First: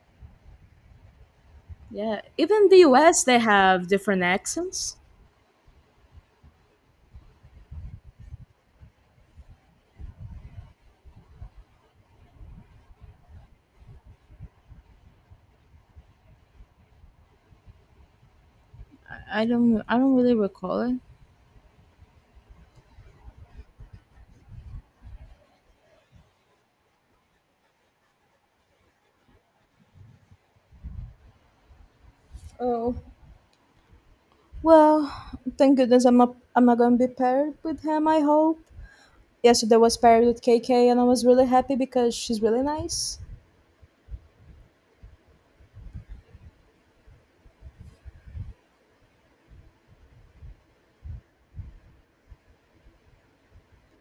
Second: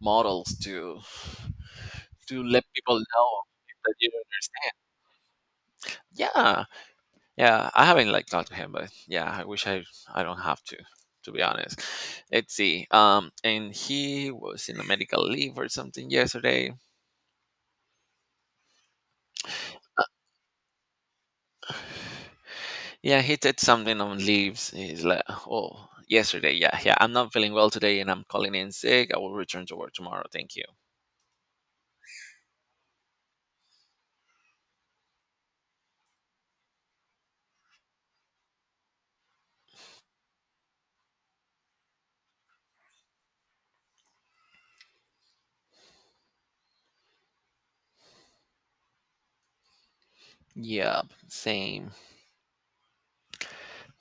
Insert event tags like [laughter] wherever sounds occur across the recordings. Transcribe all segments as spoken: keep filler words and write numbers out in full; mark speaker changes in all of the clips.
Speaker 1: Models to
Speaker 2: Yeah,
Speaker 1: to let
Speaker 2: even the
Speaker 1: people
Speaker 2: U S
Speaker 1: know
Speaker 2: they have
Speaker 1: that you
Speaker 2: different
Speaker 1: don't—
Speaker 2: accents.
Speaker 1: yeah, yeah. I haven't like talked to him, but yeah, I wish i i don't have to to be honest. Let's see. Um and he was in a medical leave or something yesterday.
Speaker 2: I I don't I don't really recall it.
Speaker 1: Yeah, he did something on leaves. He's like, oh, yesterday, yeah, yeah, I'm not feeling well today, and I'm calling in sick. I will return to work tomorrow. Thank you.
Speaker 2: Oh, well, thank goodness I'm not, I'm not gonna be paired with him, I hope. Yesterday was paired with K K and I was really happy because she's really nice.
Speaker 1: Yeah, same.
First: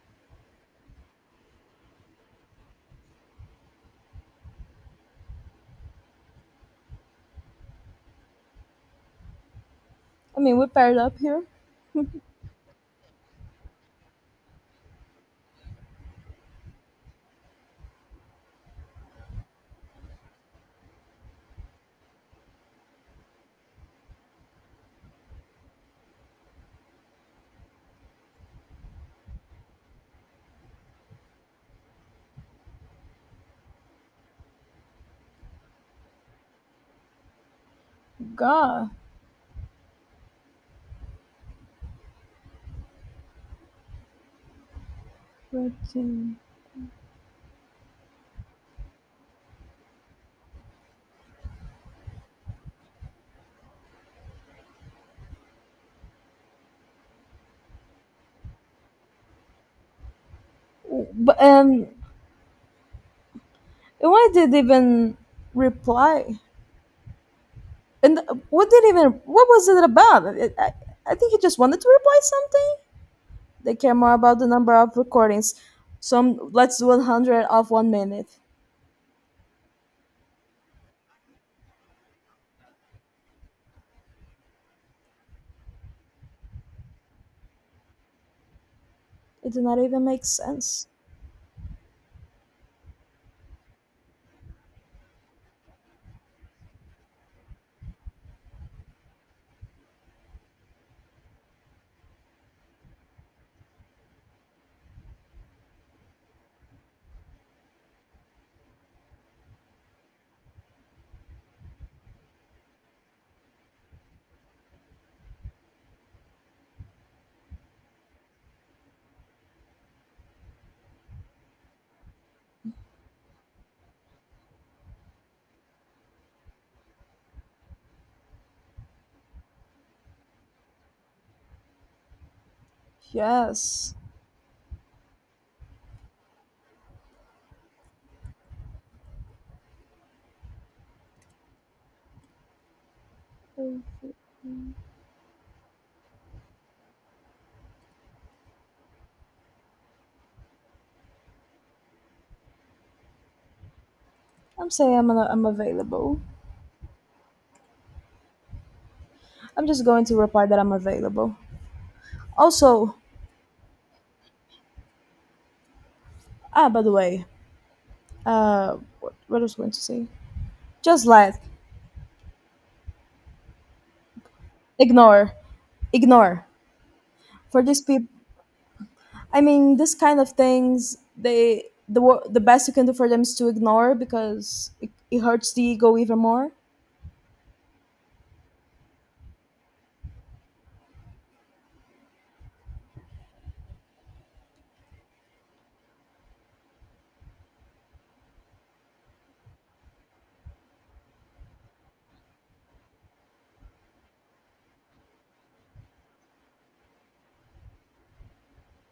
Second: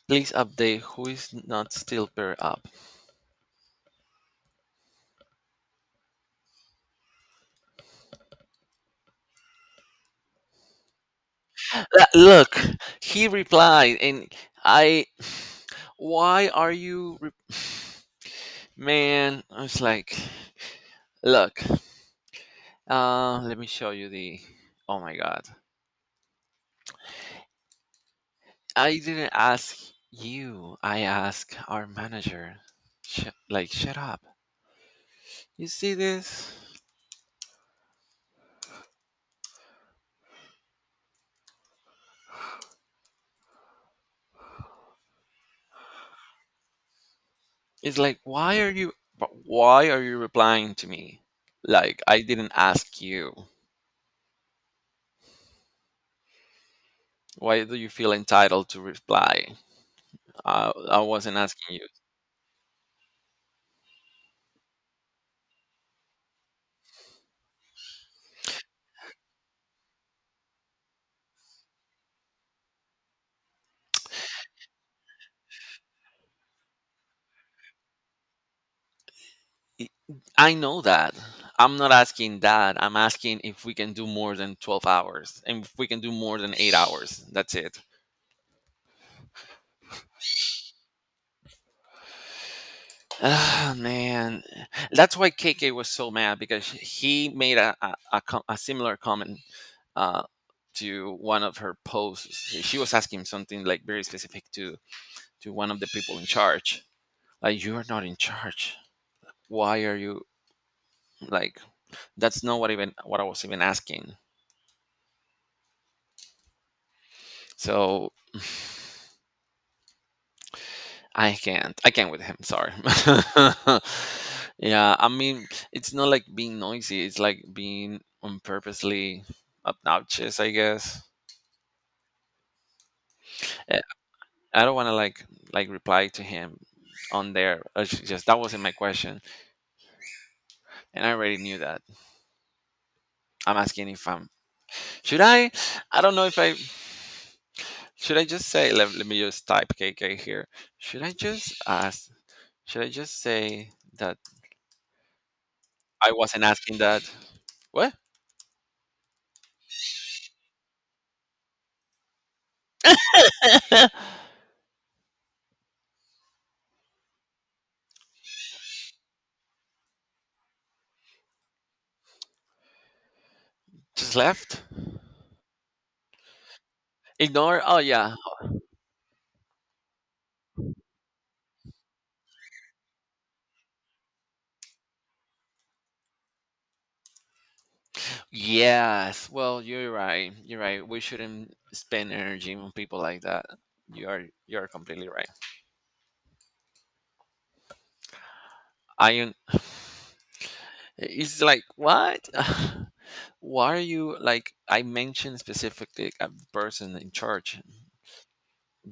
Speaker 1: Please update who is not still paired up.
Speaker 2: I mean, we paired up here.
Speaker 1: Uh, Look, he replied, and I. Why are you, re— [sighs] man? I was like, look. Uh, let me show you the. Oh my god! I didn't ask you. I asked our manager. Sh- like, shut up. You see this?
Speaker 2: God, but, um,
Speaker 1: It's like, why are you? But why are you replying to me? Like, I didn't ask you. Why do you feel entitled to reply? Uh, I wasn't
Speaker 2: but
Speaker 1: asking you.
Speaker 2: um, why did they even reply? And what did even, what was it about? I, I, I think he just wanted to reply something. They care more about the number of recordings. Some let's do a hundred of one minute.
Speaker 1: I I know that. I'm not asking that. I'm asking if we can do more than twelve hours and if we can do more than eight hours. That's it.
Speaker 2: It did not even make sense.
Speaker 1: Ah, man. That's why K K was so mad because he made a, a, a, co- a similar comment uh, to one of her posts. She was asking something like very specific to, to one of the people in charge. Like, you are not in charge. Why are you, like, that's not what even what I was even asking. So I can't. I can't with him. Sorry. [laughs] Yeah, I mean, it's not like being noisy. It's like being on purposely obnoxious, I guess. Eh,
Speaker 2: Yes.
Speaker 1: I don't want to like like reply to him on there. It's just that wasn't my question, and I already knew that. I'm
Speaker 2: I'm
Speaker 1: asking if I'm, should I. I don't know if I should. I just say let, let me just type K K here. Should I just ask? Should I just say that
Speaker 2: saying I'm, I'm
Speaker 1: I
Speaker 2: available.
Speaker 1: wasn't asking that? What?
Speaker 2: I'm just going to reply that I'm available. Also,
Speaker 1: [laughs]
Speaker 2: ah, by the way, uh, what, what was I going to say? Just let,
Speaker 1: Just left?
Speaker 2: Ignore, ignore.
Speaker 1: Ignore?
Speaker 2: For
Speaker 1: Oh,
Speaker 2: these people,
Speaker 1: yeah.
Speaker 2: I mean, this kind of things, they the wo- the best you can do for them is to ignore because it, it hurts the ego even more.
Speaker 1: Yes. Well, you're right. You're right. We shouldn't spend energy on people like that. You are you are completely right. I am- [sighs] it's like, what? [sighs] Why are you, like, I mentioned specifically a person in charge.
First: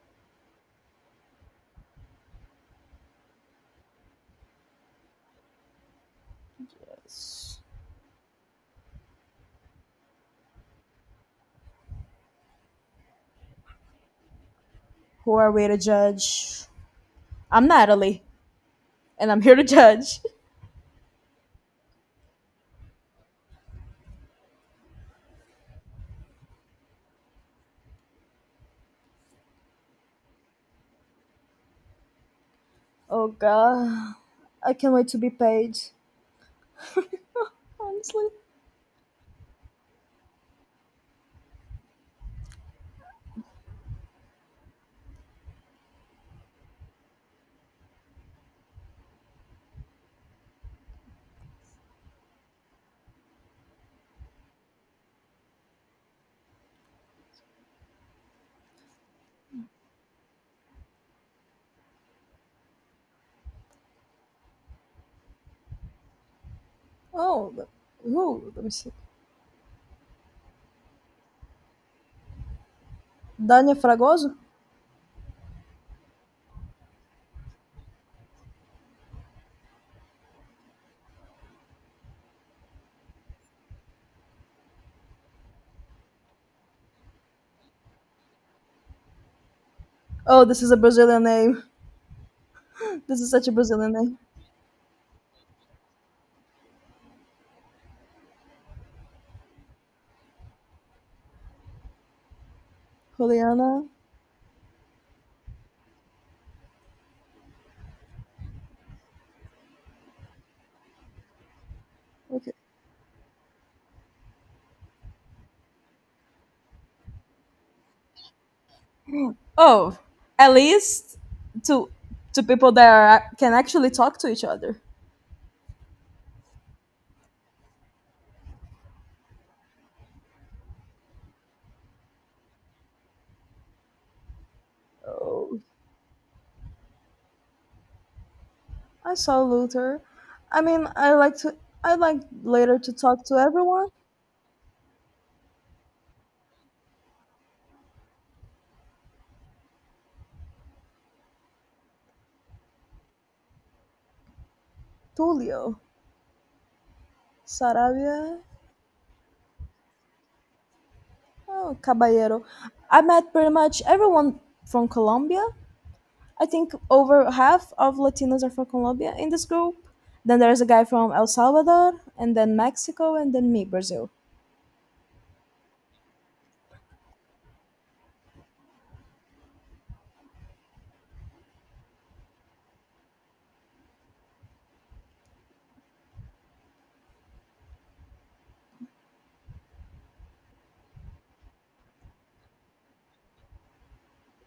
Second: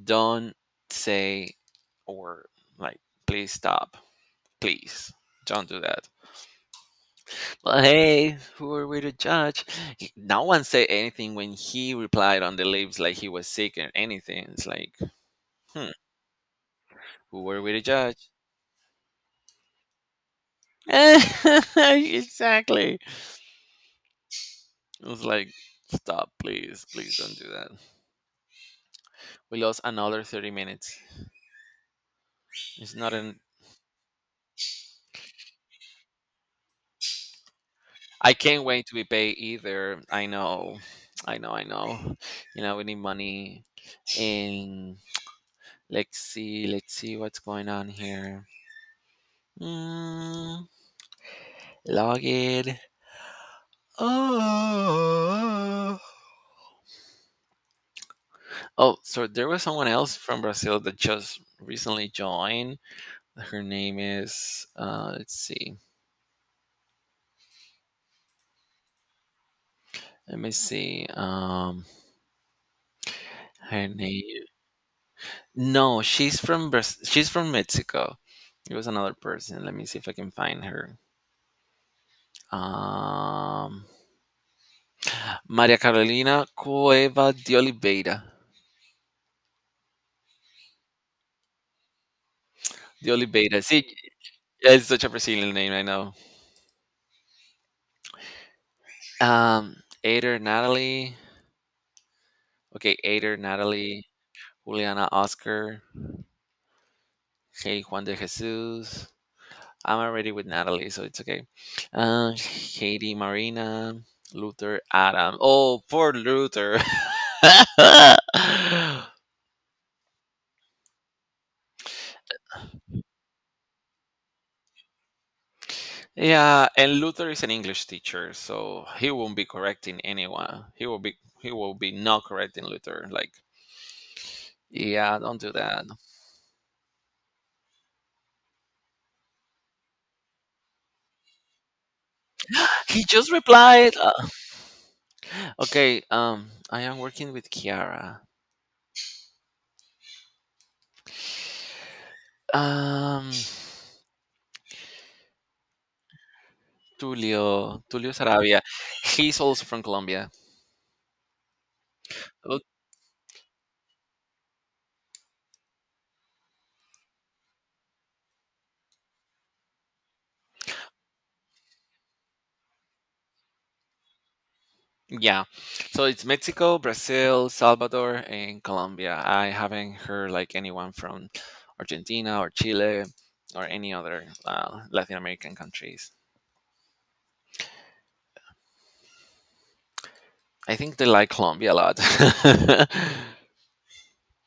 Speaker 1: Don't say, or, like, please stop. Please don't do that.
Speaker 2: Yes.
Speaker 1: Well, hey, who are we to judge? He- No one said anything when he replied on the lips like he was sick or anything. It's like,
Speaker 2: Who are we to
Speaker 1: hmm,
Speaker 2: judge?
Speaker 1: who are
Speaker 2: I'm
Speaker 1: we to
Speaker 2: Natalie,
Speaker 1: judge?
Speaker 2: and I'm here to judge. [laughs]
Speaker 1: [laughs] Exactly. It was like, stop, please, please don't do that. We lost another thirty minutes. It's not
Speaker 2: Oh
Speaker 1: an.
Speaker 2: god, I can't wait to be paid. [laughs] Honestly.
Speaker 1: I can't wait to be paid either. I know. I know, I know. You know, we need money. And let's see, let's see what's going on here. Mm, log in. Oh. Oh, so there was someone else from Brazil that just recently joined. Her name is uh let's see.
Speaker 2: Oh, th- who? Let me see.
Speaker 1: Let me see. Um
Speaker 2: Dania
Speaker 1: her
Speaker 2: Fragoso?
Speaker 1: name, no, she's from Braz- she's from Mexico. It was another person. Let me see if I can find her. Um Maria Carolina Cueva de Oliveira.
Speaker 2: Oh, this is a Brazilian name. [laughs]
Speaker 1: De
Speaker 2: This is such a
Speaker 1: Oliveira. See,
Speaker 2: Brazilian name.
Speaker 1: it's such a Brazilian name, I know. Um Ader Natalie. Okay, Ader
Speaker 2: Juliana.
Speaker 1: Natalie. Juliana Oscar. Hey, Juan de Jesus. I'm already with Natalie, so it's okay. Uh,
Speaker 2: Okay.
Speaker 1: Haiti Marina. Luther Adam. Oh, poor Luther. [laughs]
Speaker 2: Oh, at least to to people that are, can actually talk to each other.
Speaker 1: Yeah, and Luther is an English teacher, so he won't be correcting anyone. He will be he will be not correcting Luther. Like, yeah, don't do
Speaker 2: Oh,
Speaker 1: that.
Speaker 2: I saw Luther. I mean, I like to. I like later to
Speaker 1: He
Speaker 2: talk
Speaker 1: just
Speaker 2: to everyone.
Speaker 1: replied. uh, okay, um, I am working with Kiara. Um,
Speaker 2: Tulio.
Speaker 1: Tulio, Tulio
Speaker 2: Sarabia,
Speaker 1: Sarabia. He's also from Colombia.
Speaker 2: oh, Caballero.
Speaker 1: Look,
Speaker 2: I met pretty much everyone from Colombia. I think over half of Latinos are from Colombia in this group. Then there's a guy from El Salvador, and then Mexico, and then me, Brazil.
Speaker 1: yeah. So it's Mexico, Brazil, Salvador, and Colombia. I haven't heard like anyone from Argentina or Chile or any other uh, Latin American countries. I think they like Colombia a lot. [laughs]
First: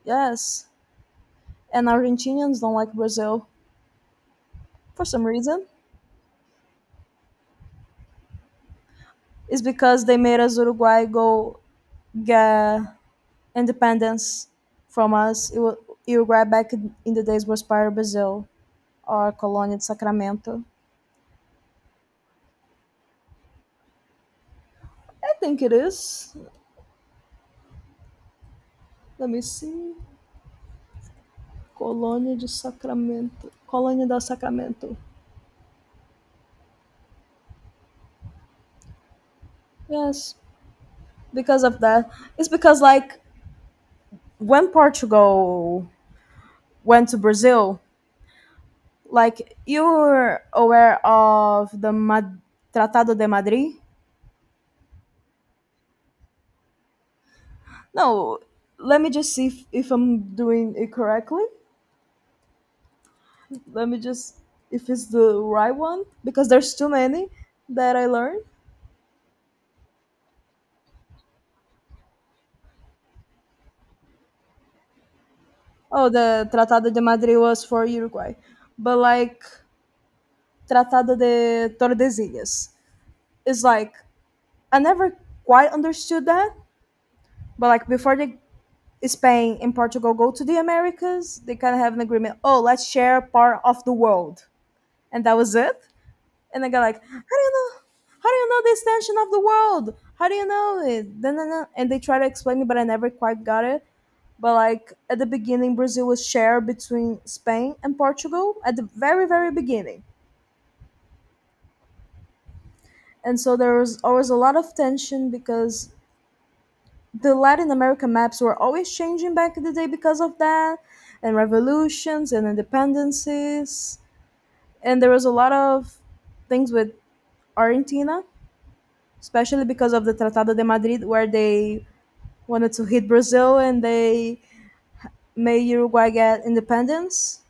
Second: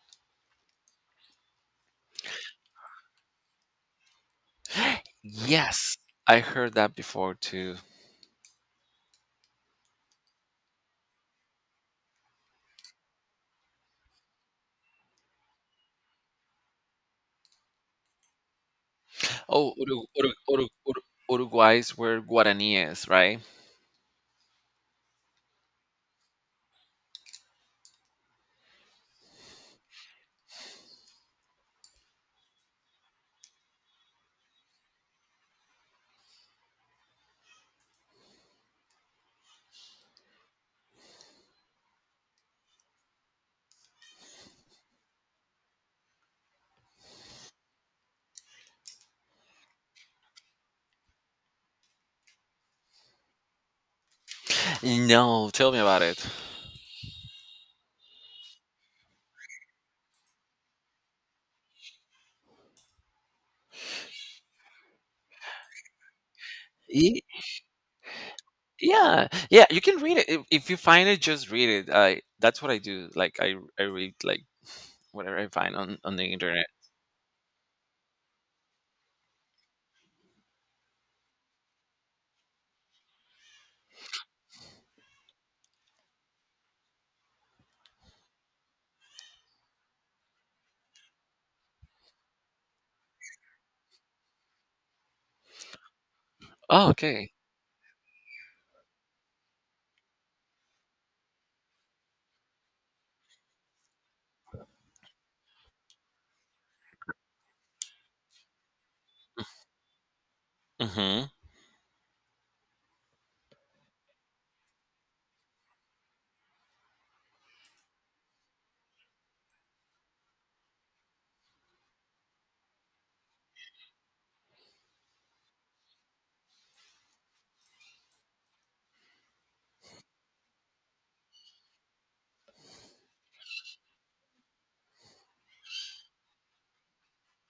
Speaker 2: Yes. And Argentinians don't like Brazil for some reason.
Speaker 1: Yes, I heard that before too.
Speaker 2: It's because they made us Uruguay go get independence from us. It was, Uruguay back in in the days was part of Brazil or
Speaker 1: Oh,
Speaker 2: Colônia de
Speaker 1: Urugu- Urugu-
Speaker 2: Sacramento.
Speaker 1: Urugu- Uruguays were Guaraníes, right?
Speaker 2: I think it is. Let me see. Colônia de Sacramento. Colônia del Sacramento. Yes, because of that. It's because like when Portugal went to Brazil, like you're aware of the Mad- Tratado de Madrid?
Speaker 1: No, tell me about it.
Speaker 2: No, let me just see if, if I'm doing it correctly. Let me just if it's the right one because there's too many that I learned.
Speaker 1: Yeah, yeah, you can read it if, if you find it. Just read it. I that's what I do. Like I I read like whatever I find on
Speaker 2: Oh,
Speaker 1: on the
Speaker 2: the
Speaker 1: internet.
Speaker 2: Tratado de Madrid was for Uruguay. But like Tratado de Tordesillas. It's like I never quite understood that, but like before the Spain and Portugal go to the Americas, they kind of have an agreement. Oh, let's share part of the world, and that was it. And I got
Speaker 1: Oh,
Speaker 2: like, how
Speaker 1: okay.
Speaker 2: do you know? How do you know the extension of the world? How do you know it? Da, na, na. And they try to explain it, but I never quite got it. But like at the beginning, Brazil was shared between Spain and Portugal at the very, very beginning.
Speaker 1: Mm-hmm.
Speaker 2: And so there was always a lot of tension because the Latin American maps were always changing back in the day because of that, and revolutions and independencies. And there was a lot of things with Argentina, especially because of the Tratado de Madrid, where they wanted to hit Brazil and they made Uruguay get independence,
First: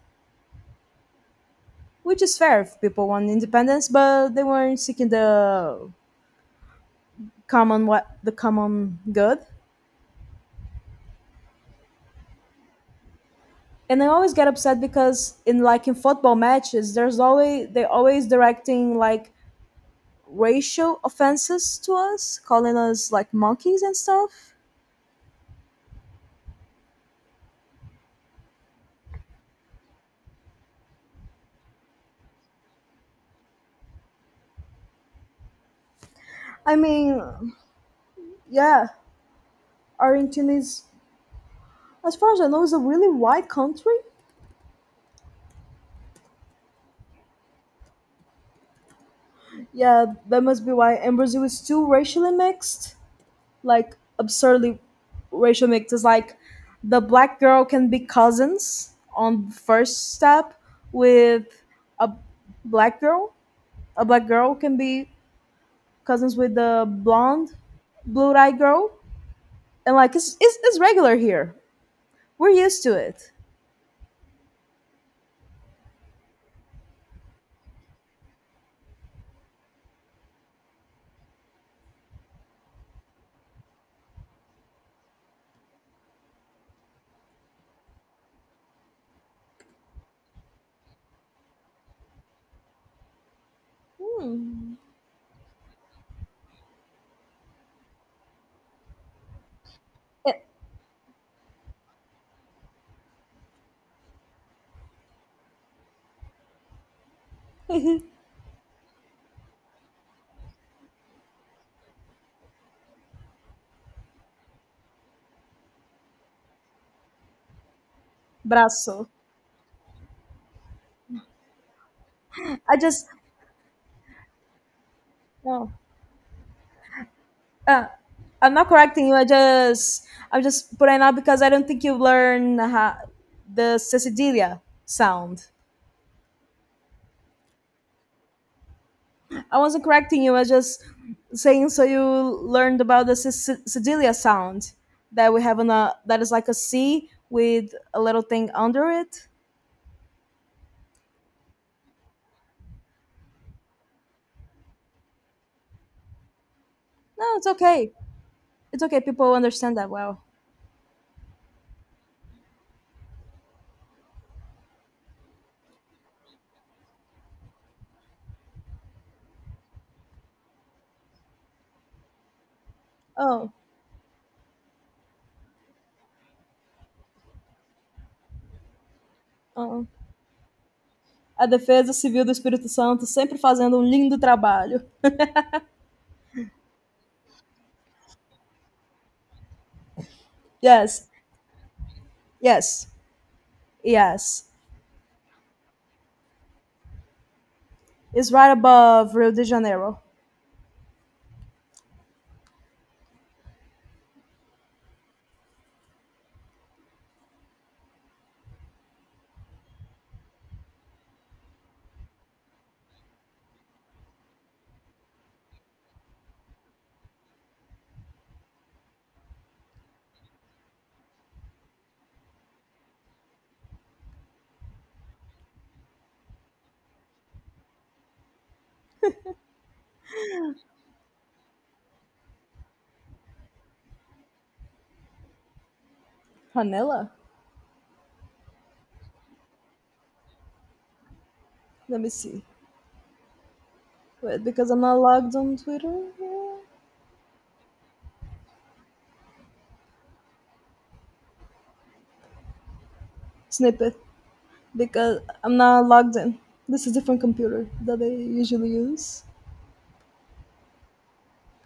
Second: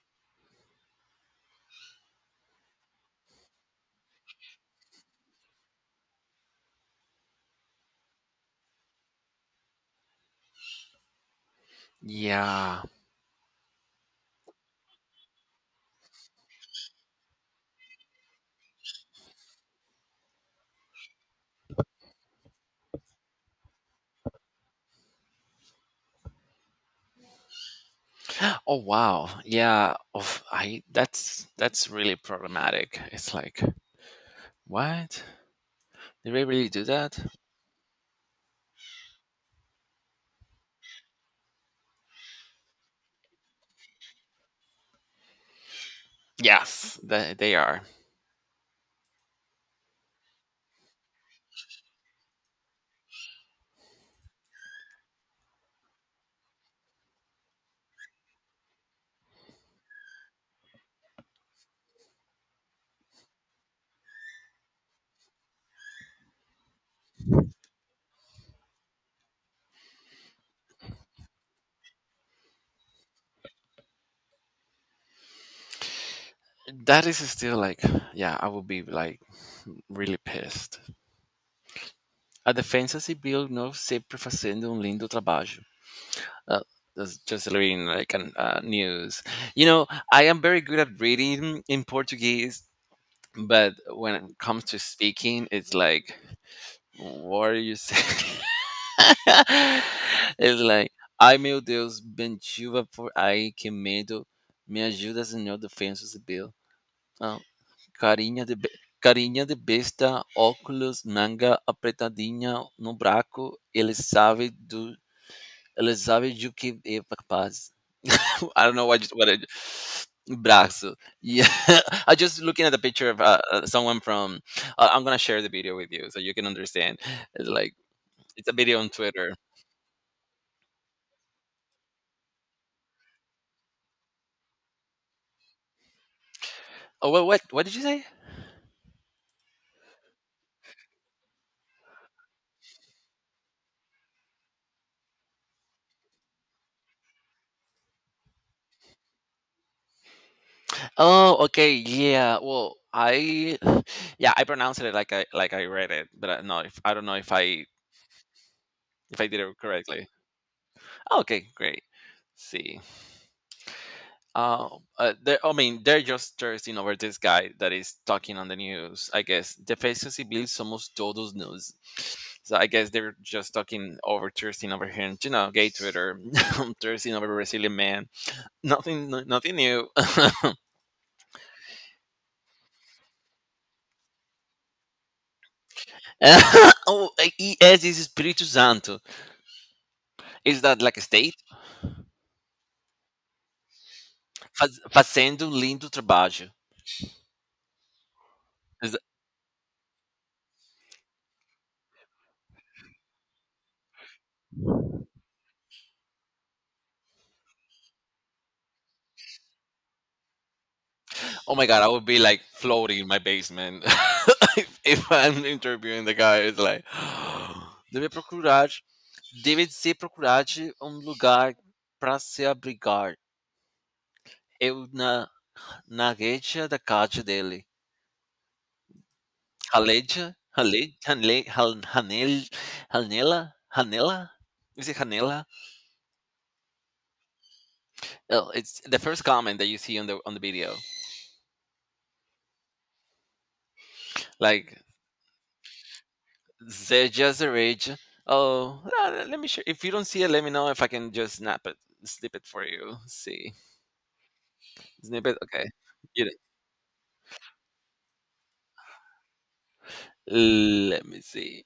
Speaker 2: which is fair if people want independence, but they weren't seeking the common what the common good.
Speaker 1: Yeah.
Speaker 2: And I always get upset because in like in football matches, there's always they always directing like racial offenses to us, calling us like monkeys and stuff.
Speaker 1: Oh wow. Yeah. Of I that's that's really problematic. It's like, what? Did they really
Speaker 2: I
Speaker 1: do that?
Speaker 2: mean, yeah, Argentina is, as far as I know, is a really white country.
Speaker 1: Yes, that they are.
Speaker 2: Yeah, that must be why. And Brazil is too racially mixed, like absurdly racial mixed. It's like the black girl can be cousins on first step with a black girl a black girl can be cousins with the blonde, blue-eyed girl, and like it's it's, it's regular here. We're used to it.
Speaker 1: That is still like, yeah. I would be like really pissed. A defensa civil não sempre fazendo um lindo trabalho. Uh, that's just reading like an, uh, news. You know, I am very good at reading in Portuguese, but when it comes
Speaker 2: Hmm.
Speaker 1: to speaking, it's like, what are you saying?
Speaker 2: Eh,
Speaker 1: [laughs] It's like, ai meu Deus, bentiva por aí, que medo. Me ajuda, Senhor, defensa civil. Ah,
Speaker 2: [laughs]
Speaker 1: carinha de. Be Carinha de besta, óculos, manga apertadinha no braco, ele sabe do, ele sabe do que é capaz. I don't know what
Speaker 2: Brazo.
Speaker 1: just what it brazo. Yeah, [laughs] I just looking at
Speaker 2: I
Speaker 1: the
Speaker 2: just
Speaker 1: picture of uh, uh, someone from. Uh, I'm gonna share the
Speaker 2: No.
Speaker 1: video with you so you can understand. It's like
Speaker 2: Uh,
Speaker 1: it's a
Speaker 2: I'm not
Speaker 1: video on
Speaker 2: correcting you. I
Speaker 1: Twitter.
Speaker 2: just I'm just putting out because I don't think you learn how, the cecidilia sound.
Speaker 1: Oh, what what what did you say?
Speaker 2: I wasn't correcting you. I was just saying so you learned about the Sic- Sicilia sound that we have on a that is like a C with a little thing under it.
Speaker 1: Oh, okay, yeah. Well, I [sighs] yeah I pronounced it like I like I read it, but I, no, if, I don't know if
Speaker 2: No, it's
Speaker 1: I
Speaker 2: okay. It's okay.
Speaker 1: if I
Speaker 2: People
Speaker 1: did it
Speaker 2: understand that
Speaker 1: correctly.
Speaker 2: well.
Speaker 1: Okay, great. See. Uh, uh, they're, I mean, they're just thirsting over this guy that is talking on the news. I guess Defensa Civil somos todos news. So I guess they're just
Speaker 2: Oh,
Speaker 1: talking over thirsting over him. You know, gay Twitter, [laughs] thirsting over Brazilian man. Nothing, no- nothing
Speaker 2: oh.
Speaker 1: new. [laughs]
Speaker 2: A Defesa Civil do Espírito Santo sempre fazendo um lindo trabalho.
Speaker 1: Oh, e esse Espírito Santo. Is that like a
Speaker 2: Yes,
Speaker 1: state?
Speaker 2: yes, yes.
Speaker 1: Faz, fazendo um lindo trabalho.
Speaker 2: It's right above Rio de Janeiro.
Speaker 1: Oh my god, I would be like floating in my basement [laughs] if, if I'm interviewing the guy. It's like, [gasps] deve procurar, deve se procurar de um lugar para se abrigar. Eu na na reja da casa dele. Raleja, rale, rale, ran- ranel, ranela, ranela. Is it ranela?
Speaker 2: Panela?
Speaker 1: Oh, it's the first comment that you see on the on the video.
Speaker 2: Let me see. Wait, because
Speaker 1: Like,
Speaker 2: I'm not logged on Twitter.
Speaker 1: they're just the rage. Oh, uh, let me share. If you don't see it, let me know if I can just snap it, snip it for you. See,
Speaker 2: Snippet. Because
Speaker 1: snip it.
Speaker 2: I'm
Speaker 1: Okay.
Speaker 2: not logged
Speaker 1: You know,
Speaker 2: in. This is different computer that I usually use.
Speaker 1: let me see.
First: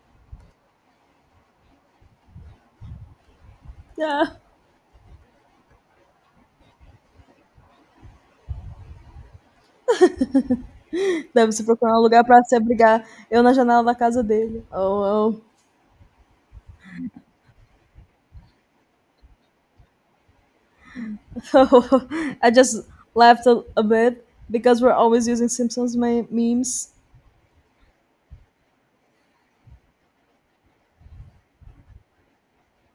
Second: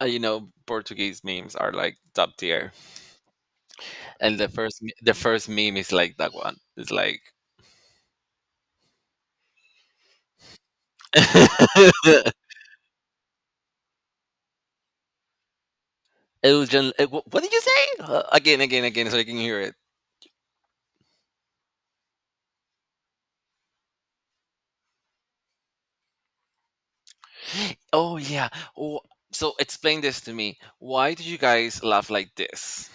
Speaker 1: Uh, you know, Portuguese memes are like top tier,
Speaker 2: Yeah.
Speaker 1: and the first me- the first meme is like that one. It's like.
Speaker 2: Deve se
Speaker 1: [laughs]
Speaker 2: procurar um lugar pra se abrigar. Eu na janela da casa dele. Oh,
Speaker 1: Elgin, eh, wh- what did you say? Uh, again, again, again, so I can hear it.
Speaker 2: oh. [laughs] I just laughed a, a bit because we're always using Simpsons me- memes.
Speaker 1: Oh yeah. Oh, so explain this to me. Why do you guys laugh like this?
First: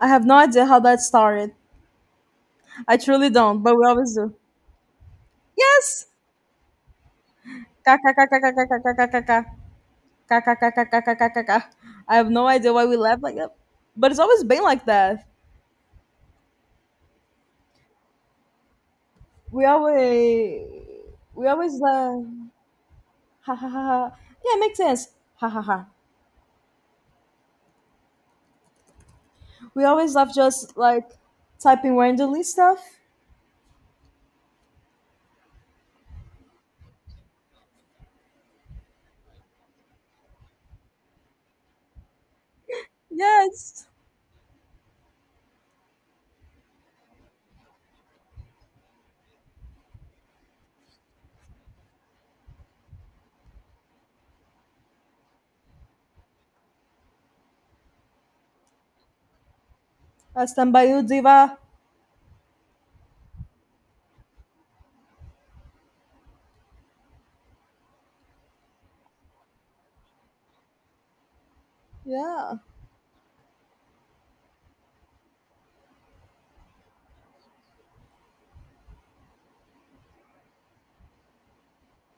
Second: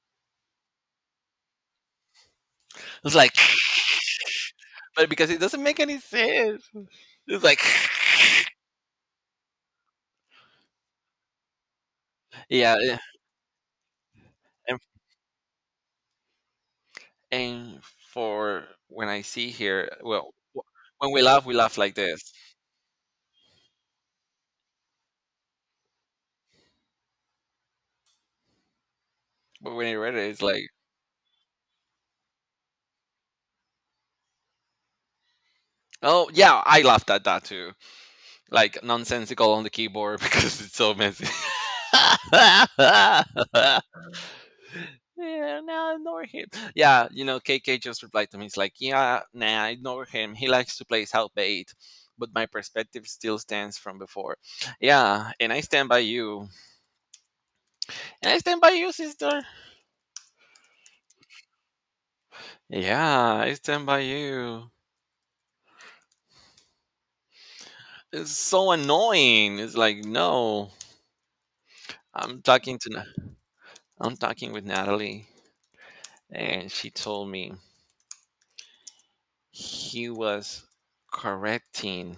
Speaker 2: I have no idea how that started. I
Speaker 1: It's
Speaker 2: truly
Speaker 1: like,
Speaker 2: don't, but
Speaker 1: [laughs]
Speaker 2: we always do.
Speaker 1: but because it doesn't make any
Speaker 2: Yes.
Speaker 1: sense. It's like, [sighs]
Speaker 2: KKKKKKKKKKK. KKKKKKKKK. I have no idea
Speaker 1: yeah,
Speaker 2: why we
Speaker 1: yeah,
Speaker 2: laugh like that, but it's always been
Speaker 1: and
Speaker 2: like that.
Speaker 1: and for when I see
Speaker 2: we
Speaker 1: here, well, wh-
Speaker 2: always
Speaker 1: when we laugh,
Speaker 2: we
Speaker 1: we
Speaker 2: always
Speaker 1: laugh like
Speaker 2: laugh,
Speaker 1: this.
Speaker 2: ha ha ha ha, yeah it makes sense, ha ha ha.
Speaker 1: But
Speaker 2: We
Speaker 1: when I read
Speaker 2: always
Speaker 1: it,
Speaker 2: laugh
Speaker 1: it's like,
Speaker 2: just like typing randomly stuff.
Speaker 1: oh yeah, I laughed at that too, like nonsensical on the keyboard [laughs] because it's so messy.
Speaker 2: Yes.
Speaker 1: [laughs] Yeah, nah, ignore him. Yeah, you know, K K just replied to me. He's like, yeah, nah, ignore him. He likes to play South bait, but my perspective still stands from before. Yeah, and I stand by you. And I stand by you, sister.
Speaker 2: I stand by you, diva.
Speaker 1: Yeah, I stand by you. It's so annoying. It's like, no, I'm
Speaker 2: Yeah,
Speaker 1: talking to Na- I'm talking with Natalie, and she told me he was correcting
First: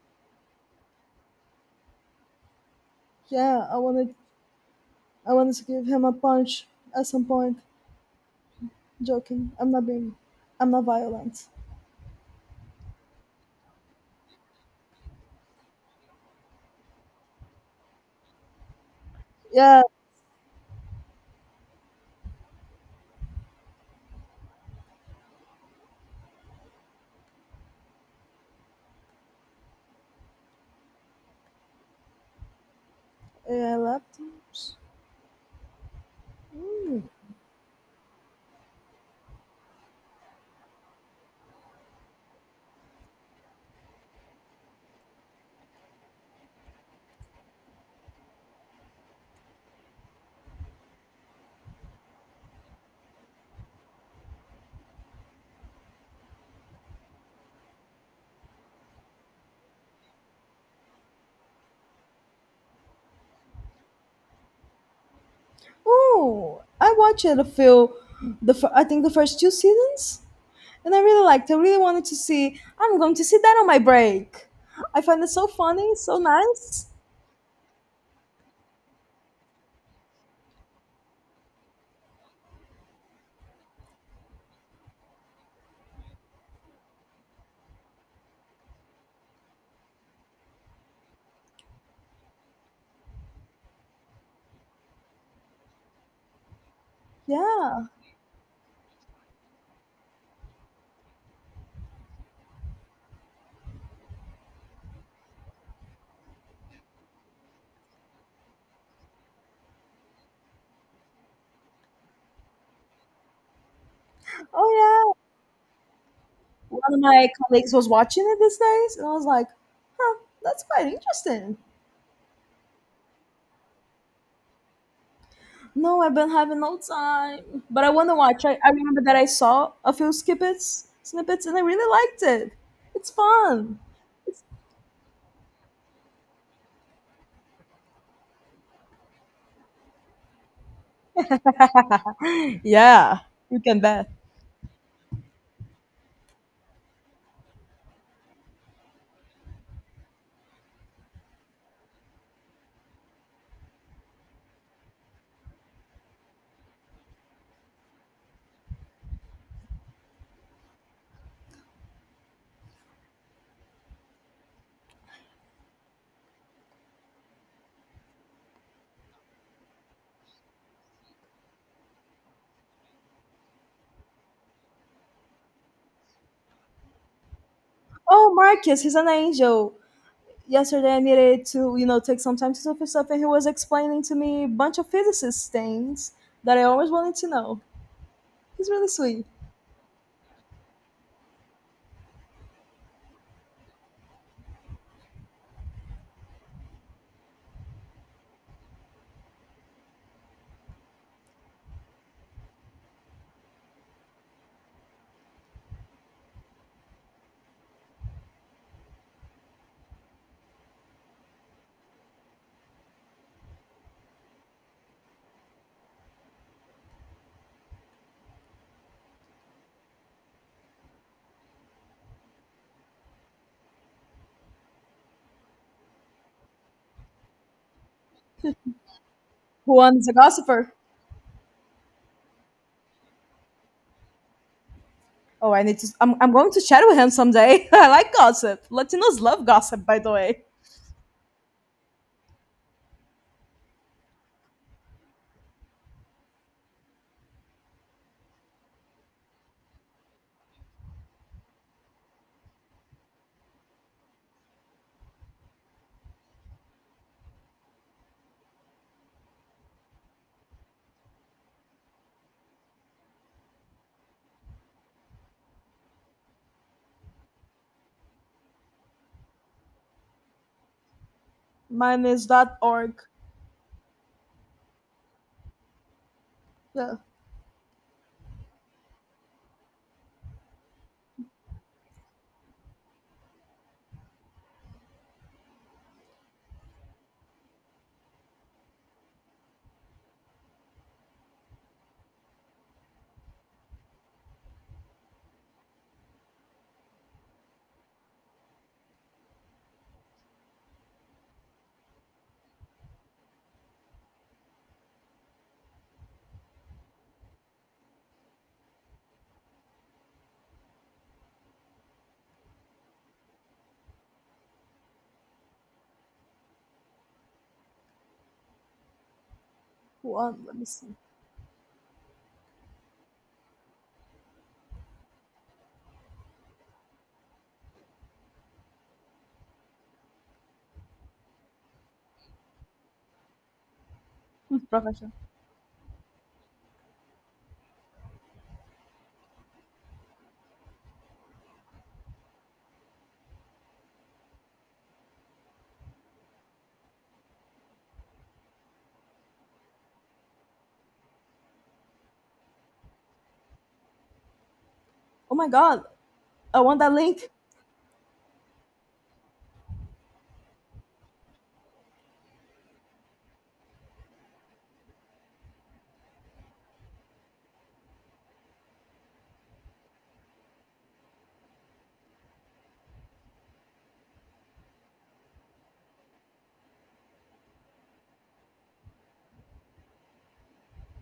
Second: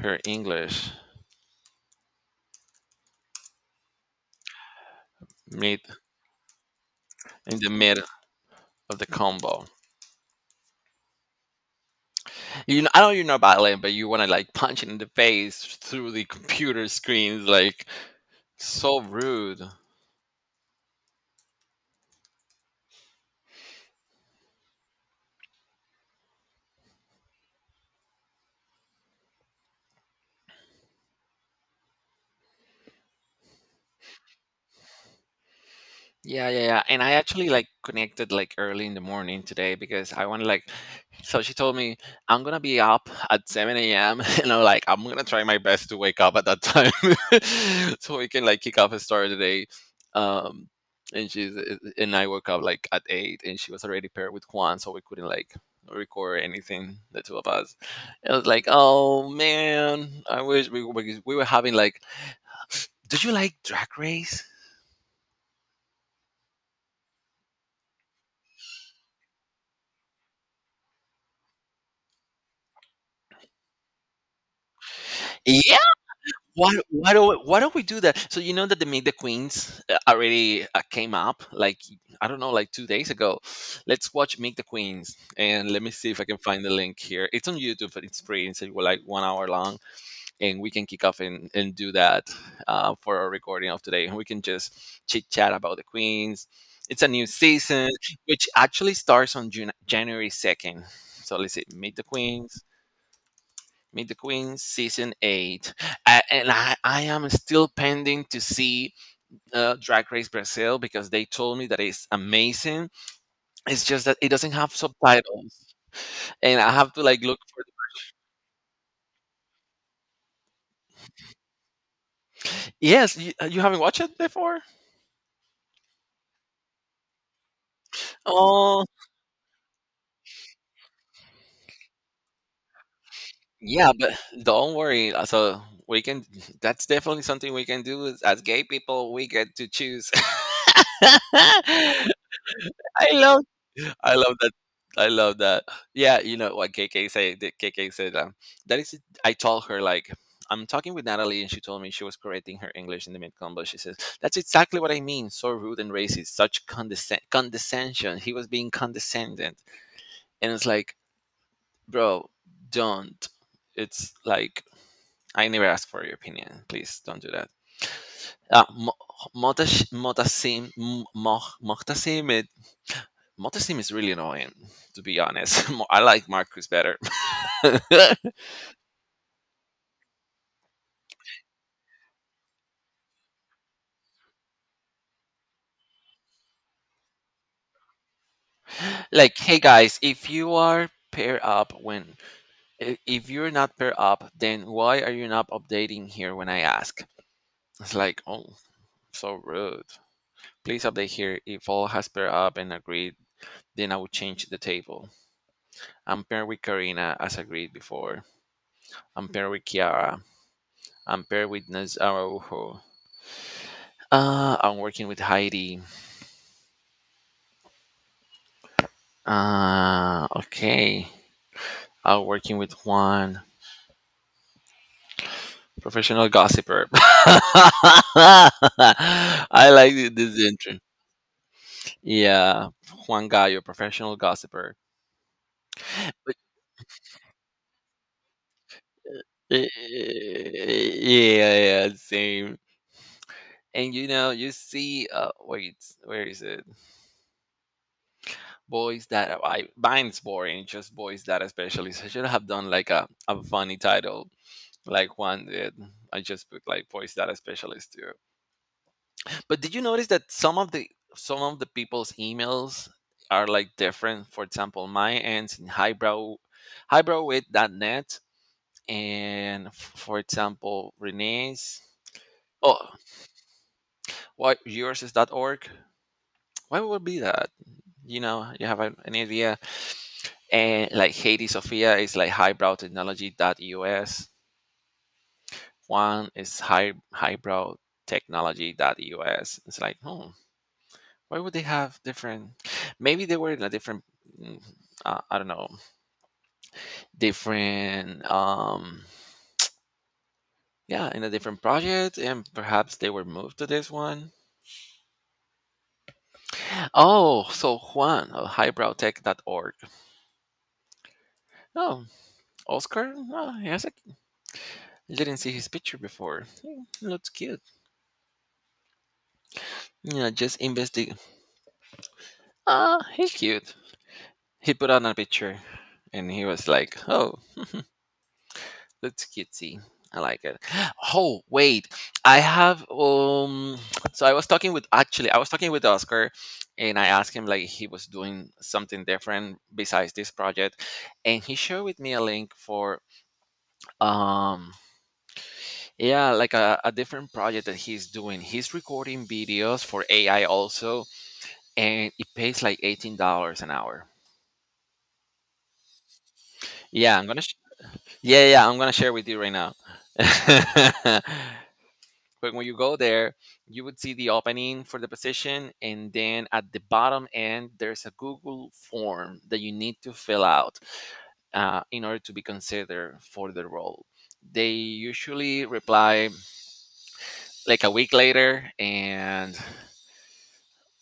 Speaker 1: her English
Speaker 2: yeah. I wanted i wanted to
Speaker 1: mid
Speaker 2: give him a punch at some
Speaker 1: in
Speaker 2: point.
Speaker 1: the mid of the
Speaker 2: Joking,
Speaker 1: combo.
Speaker 2: i'm not being i'm not violent.
Speaker 1: You know, I know you're not violent, but you want to like punch it in the face through the computer screens, like so rude.
Speaker 2: Yeah, yeah. Laptops.
Speaker 1: Yeah, yeah, yeah. And
Speaker 2: Mm.
Speaker 1: I actually like connected like early in the morning today because I wanted like so she told me I'm gonna be up at seven a m [laughs] and I'm like, I'm gonna try my best to wake up at that time [laughs] so we can like kick off and start the day. Um and she's eh, and I woke up like at eight, and she was already paired with Juan, so we couldn't like record anything, the two of us. It was like, oh man, I wish we, we we were having like, do you like drag race?
Speaker 2: Oh, I watched it a few, the fir- I think the first two seasons, and I really liked. I really wanted to see. I'm going to see that on my break. I find it so funny, so
Speaker 1: Why
Speaker 2: nice.
Speaker 1: why do we, why don't we do that? So you know that the Meet the Queens uh, already uh, came up like I don't know like two days ago. Let's watch Meet the Queens and let me see if I can find the link here. It's on YouTube, but it's free. It's like like one hour long, and we can kick off and and do that uh, for our recording of today. And we can just chit chat about the Queens. It's a new
Speaker 2: Yeah.
Speaker 1: season which actually starts on June, January second. So let's see, Meet the Queens. Meet the Queen season eight, A- and I, I am still pending to see uh, Drag Race Brazil because they told me that it's amazing. It's just that it doesn't
Speaker 2: Oh
Speaker 1: have
Speaker 2: yeah.
Speaker 1: subtitles, and I
Speaker 2: One
Speaker 1: have
Speaker 2: of
Speaker 1: to like
Speaker 2: my
Speaker 1: look for.
Speaker 2: colleagues was watching it these days, and I was like, "Huh, that's quite interesting."
Speaker 1: Yes, you, uh, you haven't watched it before.
Speaker 2: No, I've been having no time, but I want to watch. I, I
Speaker 1: Oh,
Speaker 2: remember that I saw a few snippets, snippets, and I really liked it. It's fun.
Speaker 1: yeah, but don't worry. uh, So we can. That's definitely something we can do as as gay people. We get to choose. [laughs]
Speaker 2: [laughs]
Speaker 1: I
Speaker 2: Yeah,
Speaker 1: love
Speaker 2: you can bet.
Speaker 1: I love that. I love that. Yeah, you know what K K said. the- K K said um, that is. I told her like I'm talking with Natalie, and she told me she was correcting her English in the mid combo. She says that's exactly what I mean. So rude and racist. Such condescend condescension. He was being condescending, and it's like, bro, don't. It's like I never asked for your opinion. Please don't do that. Uh, Mo- Motash- Motasim M- Mo- Motasim Montestim is really annoying, to be honest. [laughs] Mo- I like Marcus better.
Speaker 2: Oh,
Speaker 1: [laughs]
Speaker 2: Marcus, he's an angel. Yesterday I needed to, you know, take some time to do for stuff, and he was explaining to me a bunch of physicist things that I always wanted to know. He's really sweet.
Speaker 1: Like, hey guys, if you are pair up, when i- if you're not pair up, then why are you not updating here when I ask? It's like, oh, so rude. Please update here. If all has pair up and agreed, then I will change the table. I'm paired with Karina as agreed before. I'm paired with Kiara. I'm paired with Naz Araujo. Uh, I'm working with Heidi. Uh, okay. Uh, working with Juan, professional gossiper. [laughs] I like
Speaker 2: Juan
Speaker 1: thi-
Speaker 2: is a
Speaker 1: this
Speaker 2: gossiper.
Speaker 1: intro. Yeah, Juan Gallo, professional gossiper.
Speaker 2: Oh, I need to. I'm, I'm
Speaker 1: But,
Speaker 2: going to chat with him someday. [laughs] I like gossip.
Speaker 1: uh,
Speaker 2: Latinos love
Speaker 1: eh,
Speaker 2: gossip, by the way.
Speaker 1: eh, eh, Yeah, yeah, same. And you know, you see, uh, wait, where is it? Boys that I mine's boring, just boys that especially. So I should have done like a, a funny title, like Juan did. I just put like boys that especially too. But did you notice that some of the some of the people's emails are like different? For example, mine ends in highbrow highbrow with dot net, and f- for example, Renee's.
Speaker 2: Mine is dot
Speaker 1: Oh,
Speaker 2: .org.
Speaker 1: why yours is dot org? Why
Speaker 2: Yeah,
Speaker 1: would be that? You know, you have an, an idea. And like Haiti Sophia is like highbrow technology dot u s. One is high highbrow technology.us. It's like, hmm, why would they have different? Maybe they were in a different. mm, Uh, I don't know. Different. Um. Yeah, in a different project, and perhaps they were moved to this one. Oh, so Juan of highbrowtech dot org. Oh, Oscar? Oh, he has a, I didn't see his picture before. Hmm, looks cute. Yeah,
Speaker 2: Juan. Let
Speaker 1: just
Speaker 2: me see.
Speaker 1: investigate. Ah, he's cute. He put on a picture, and he was like, oh, that's cutesy. I like it. Oh wait, I have um. So I was
Speaker 2: [laughs]
Speaker 1: talking with,
Speaker 2: Profession.
Speaker 1: actually I was talking with Oscar, and I asked him like he was doing something different besides this project, and he shared with me a link for um yeah, like a, a different project that he's doing. He's recording videos for A I also, and it pays like eighteen dollars an hour.
Speaker 2: Oh my god, I want that
Speaker 1: Yeah, I'm
Speaker 2: link.
Speaker 1: gonna sh- yeah, yeah, I'm gonna share with you right now. [laughs] But when you go there, you would see the opening for the position, and then at the bottom end, there's a Google form that you need to fill out uh, in order to be considered for the role. They usually reply like a week later, and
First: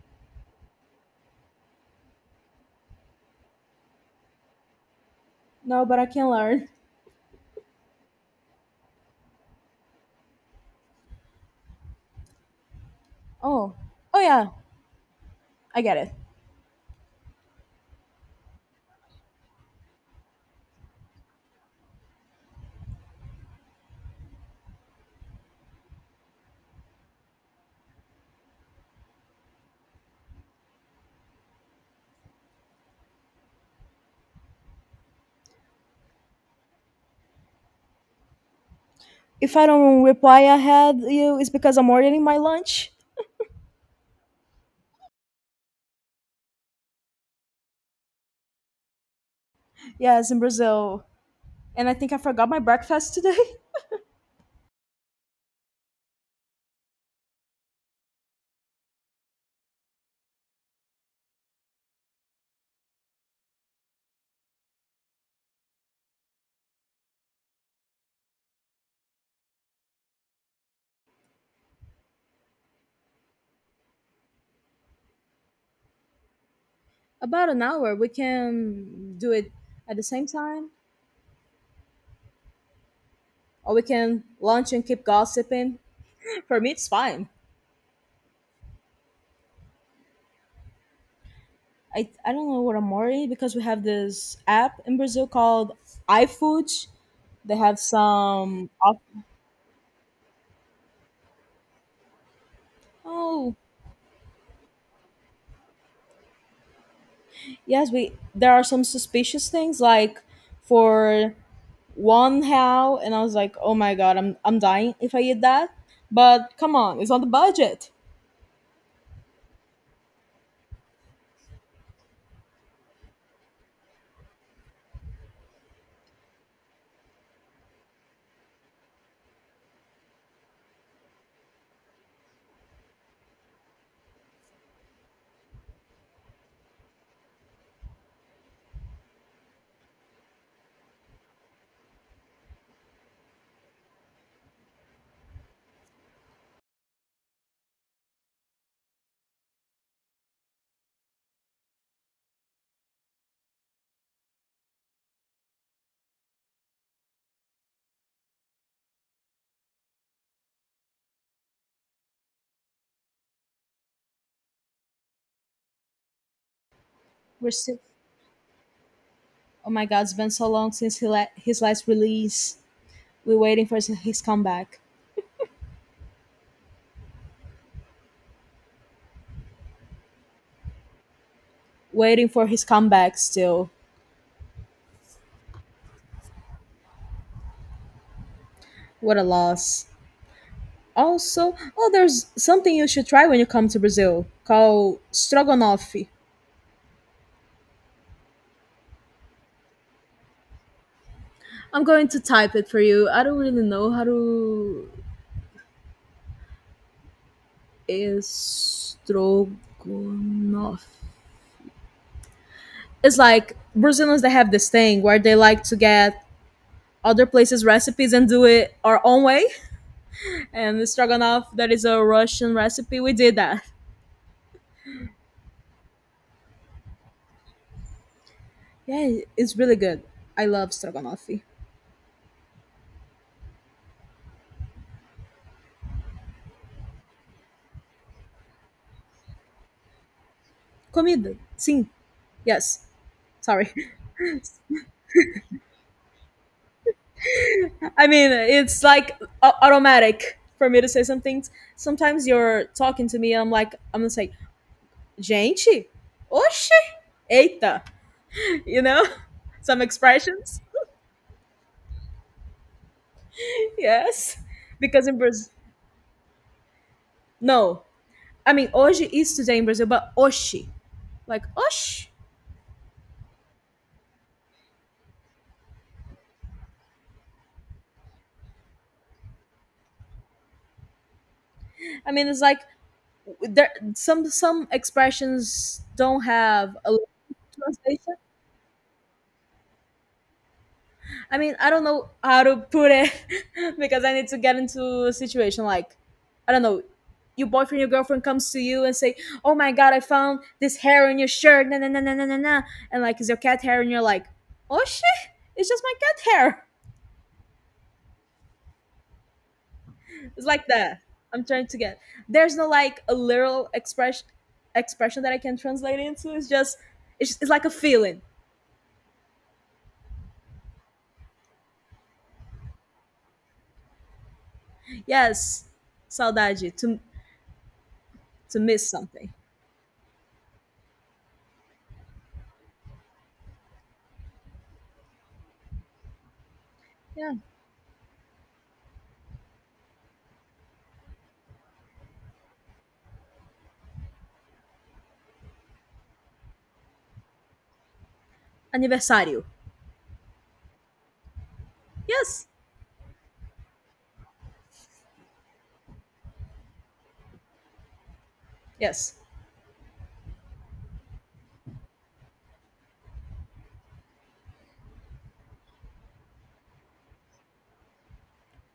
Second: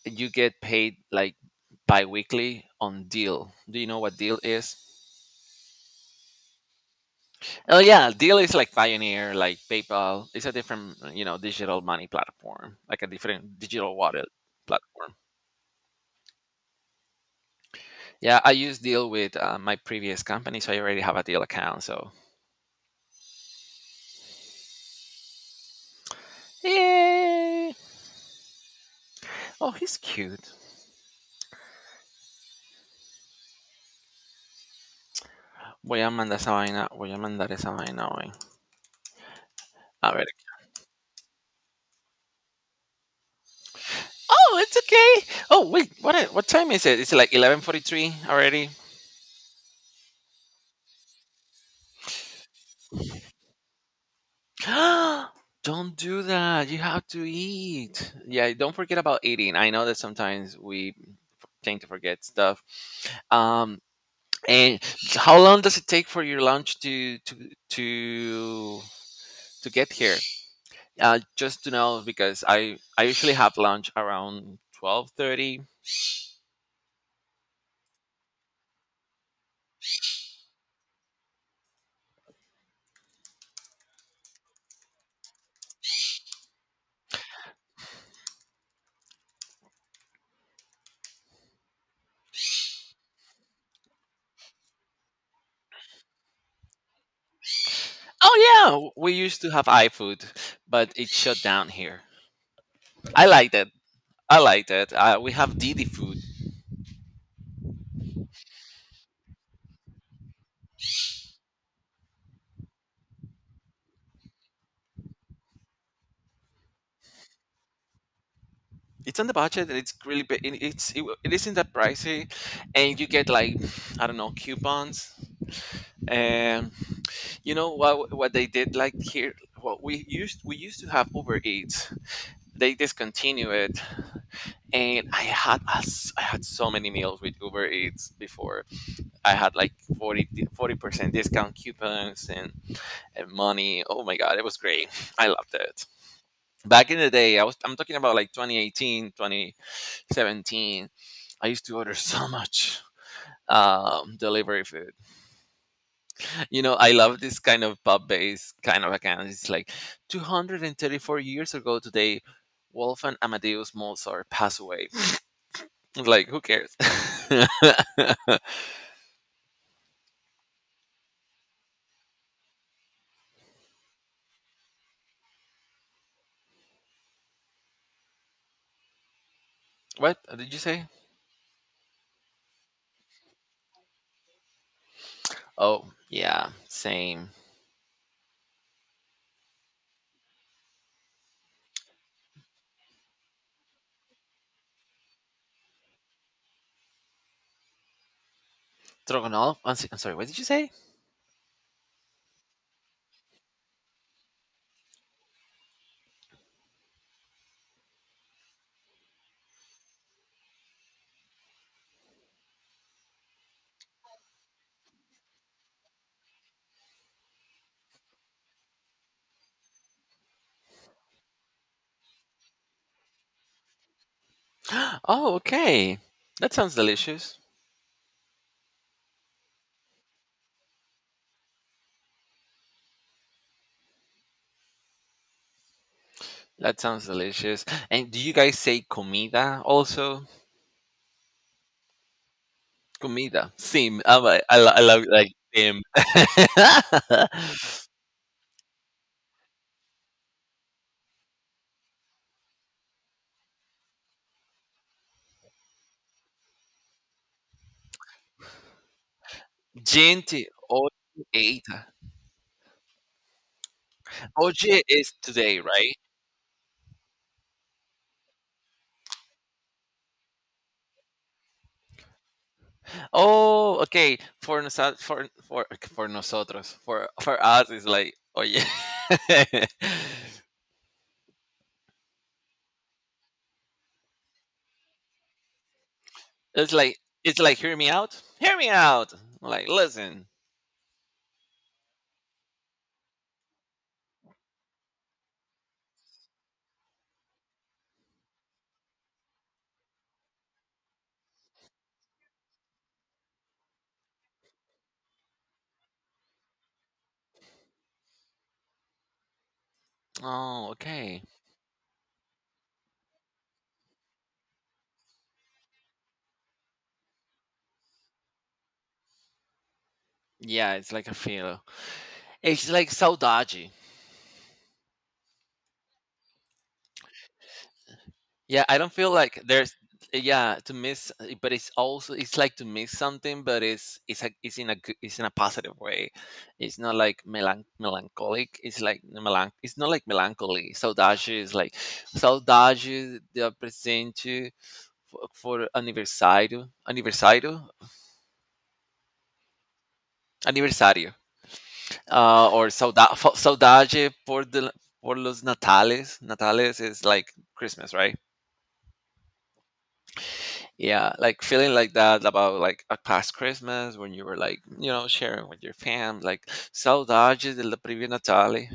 Speaker 1: you get paid like bi-weekly on deal. Do you know what deal is?
Speaker 2: No, but I can learn.
Speaker 1: Oh yeah, deal is like pioneer, like PayPal. It's a different, you know digital money platform, like a different
Speaker 2: Oh,
Speaker 1: digital
Speaker 2: oh
Speaker 1: wallet
Speaker 2: yeah,
Speaker 1: platform.
Speaker 2: I get it.
Speaker 1: Yeah, I use Deal with uh, my previous company, so I already have a Deal account. So, yay! Oh, he's cute. Voy a mandar esa vaina, voy a mandar esa vaina hoy.
Speaker 2: If I don't
Speaker 1: A ver.
Speaker 2: reply ahead, you it's because I'm ordering my lunch.
Speaker 1: Oh, it's okay. Oh, wait, what i- what time is it? It's like eleven forty-three already.
Speaker 2: Yes, in Brazil, and I think I forgot my breakfast today.
Speaker 1: [gasps] Don't do that. You have to eat. Yeah, don't forget about eating. I know that sometimes we tend to forget stuff. Um, and how long does it take for your lunch to to to to get here? Uh, just to know, because I I usually have lunch around twelve thirty.
Speaker 2: [laughs] About an hour, we can do it at the same time, or we can lunch and keep gossiping. [laughs] For me, it's fine. I, I don't know what I'm worried because we have this app in Brazil called iFood. They have
Speaker 1: Oh yeah,
Speaker 2: some
Speaker 1: w-
Speaker 2: off-
Speaker 1: we used to have iFood, but it shut down here. I liked
Speaker 2: oh,
Speaker 1: it. I liked it. Uh, we have Didi food.
Speaker 2: yes, we there are some suspicious things, like for one how, and I was like, oh my god, I'm I'm dying if I eat that, but come on, it's on the budget.
Speaker 1: It's on the budget, and it's really ba- it, it's it, it isn't that pricey, and you get like, I don't know, coupons. And you know what what they did like here? What we used we used to have Uber Eats. They discontinue it, and I had a s- I had so many meals with Uber Eats before. I had like forty percent discount coupons and, and money. Oh my god, it was great. [laughs] I loved it. Back in the day, I was I'm talking about like twenty eighteen, twenty seventeen. I used to order so much um delivery food. You know, I love this kind of pub based kind of account. It's like two hundred thirty-four years ago today, Wolfgang Amadeus Mozart passed away. [laughs] Like, who cares?
Speaker 2: We're
Speaker 1: [laughs]
Speaker 2: sick. Oh my God, it's been so long since he let his last release. We're waiting for his, his comeback.
Speaker 1: What did you say?
Speaker 2: Waiting for his comeback still.
Speaker 1: Oh yeah, same.
Speaker 2: What a loss. Also, oh, there's something you should try when you come to Brazil called stroganoff.
Speaker 1: Stroganoff. I'm s- I'm sorry. What did you say?
Speaker 2: I'm going to type it for you. I don't really know how to.
Speaker 1: [gasps]
Speaker 2: Stroganoff. It's like Brazilians that have this thing where they like to get other places' recipes and do it our own way. And the stroganoff that is a Russian recipe. We did that.
Speaker 1: Oh, okay. That sounds delicious.
Speaker 2: Yeah, it's really good. I love stroganoff.
Speaker 1: That sounds delicious. And do you guys say comida also?
Speaker 2: Comida. Sim. Yes.
Speaker 1: Comida.
Speaker 2: Sorry.
Speaker 1: Sim. I, like, I, lo- I love like sim. [laughs]
Speaker 2: [laughs] I mean, it's like a- automatic for me to say some things. Sometimes you're talking to me I'm like, I'm gonna say, gente, oxe, eita, you know? [laughs] Some
Speaker 1: Gente,
Speaker 2: expressions. [laughs]
Speaker 1: hoje eita.
Speaker 2: Yes.
Speaker 1: Hoje
Speaker 2: Because
Speaker 1: is
Speaker 2: in Brazil,
Speaker 1: today, right?
Speaker 2: no. I mean, hoje is today in Brazil, but oxe, like osh.
Speaker 1: Oh, okay. For nosa- for for for nosotros, for for us, it's like, oh yeah. [laughs]
Speaker 2: I mean, it's like there some some expressions don't
Speaker 1: it's
Speaker 2: have a
Speaker 1: like
Speaker 2: lot of
Speaker 1: it's like, hear me
Speaker 2: translation.
Speaker 1: out, hear me out. Like, listen.
Speaker 2: I mean, I don't know how to put it [laughs] because I need to get into a situation like I don't know. Your boyfriend, your girlfriend comes to you and say, "Oh my god, I found this hair on your shirt." Na na na na na na na. And like, it's your cat hair? And you're like, "Oh shit, it's just my cat hair." [laughs] It's
Speaker 1: Oh,
Speaker 2: like that.
Speaker 1: okay.
Speaker 2: I'm trying to get. There's no like a literal expression expression that I can translate into. It's just it's, it's like a feeling.
Speaker 1: Yeah, it's like a feel. It's like saudade.
Speaker 2: Yes. Saudade. To to
Speaker 1: Yeah, I
Speaker 2: miss
Speaker 1: don't feel
Speaker 2: something.
Speaker 1: like there's. Yeah, to miss, eh, but it's also, it's like to miss something, but it's it's like, it's in a good- it's in a positive way. It's not like
Speaker 2: Yeah.
Speaker 1: melan-, melancholic. It's like melan. It's not like melancholy. Saudade is like saudade de presente for, for aniversário, aniversário,
Speaker 2: Aniversário.
Speaker 1: aniversário.
Speaker 2: Yes.
Speaker 1: Uh, or saudade saudade por de, por los natales. Natales is like Christmas, right?
Speaker 2: Yes.
Speaker 1: Yeah, like feeling like that about like a past Christmas when you were like, you know, sharing with your fam, like saudades della previa Natale.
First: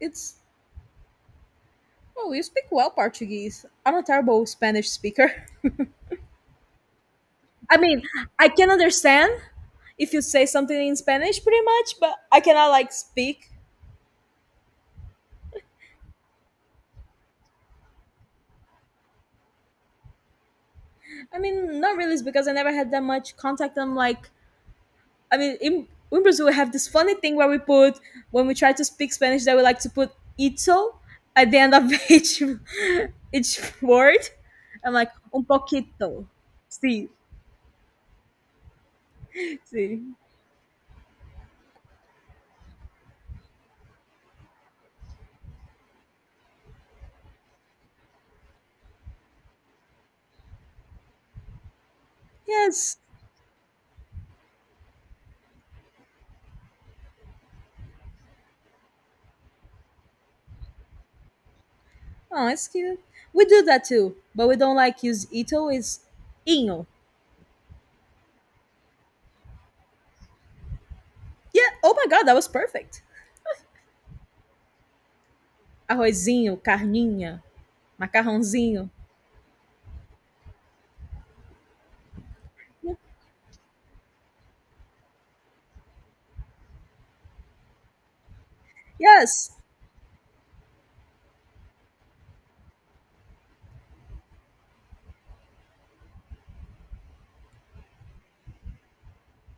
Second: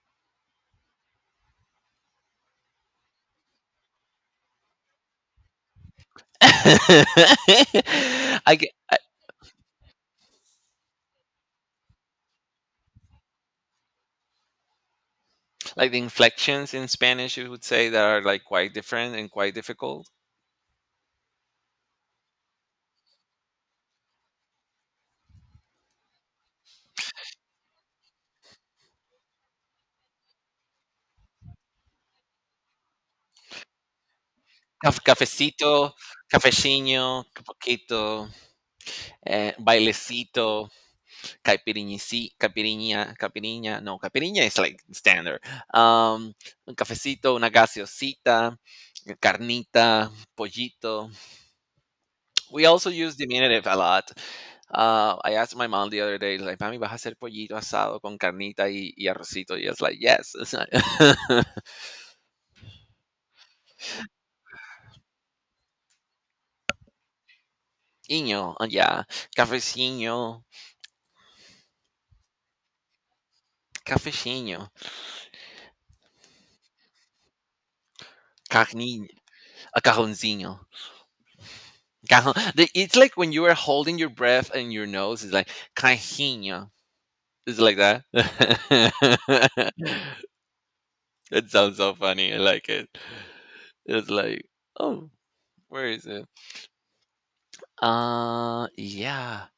Speaker 2: It's oh, you speak well Portuguese. I'm a terrible Spanish speaker.
Speaker 1: [laughs]
Speaker 2: [laughs] I mean, I
Speaker 1: I get
Speaker 2: can
Speaker 1: I-
Speaker 2: understand if you say something in Spanish pretty much, but I cannot like speak.
Speaker 1: like the inflections in Spanish, you would say, that are like quite different and quite difficult.
Speaker 2: I mean, not really it's because I never had that much contact. I'm like I mean, in, in Brazil, we have this funny thing where we put, when we try to speak Spanish, that we like to put ito at the end of [laughs] each, each word. I'm
Speaker 1: Caf-
Speaker 2: like, un
Speaker 1: Cafecito,
Speaker 2: poquito. See,
Speaker 1: cafecino, poquito, eh,
Speaker 2: see.
Speaker 1: bailecito. Caipirinha sí, caipirinha caipirinha, no, caipirinha is like standard. Um, un cafecito, una gaseosita, carnita, pollito. We also
Speaker 2: Yes.
Speaker 1: use diminutive a lot. Uh, I asked my mom the other day, like, mami, ¿vas a hacer pollito asado con carnita y, y arrocito? Y it's like, yes. It's like,
Speaker 2: Oh, it's cute. We do that too, but we don't like use ito, it's inho.
Speaker 1: [laughs] iño, uh, yeah. Cafeciño,
Speaker 2: Yeah. Oh my God, that was perfect.
Speaker 1: cafeciño,
Speaker 2: Arrozinho, carninha, macarrãozinho.
Speaker 1: carni, a cajoncillo. Cajon. the- It's like when you are holding your breath and your nose is like, cajinho. It's like that?
Speaker 2: Yes.
Speaker 1: [laughs] It sounds so funny. I like it. It's like, "Oh, where is it?" "Uh, yeah,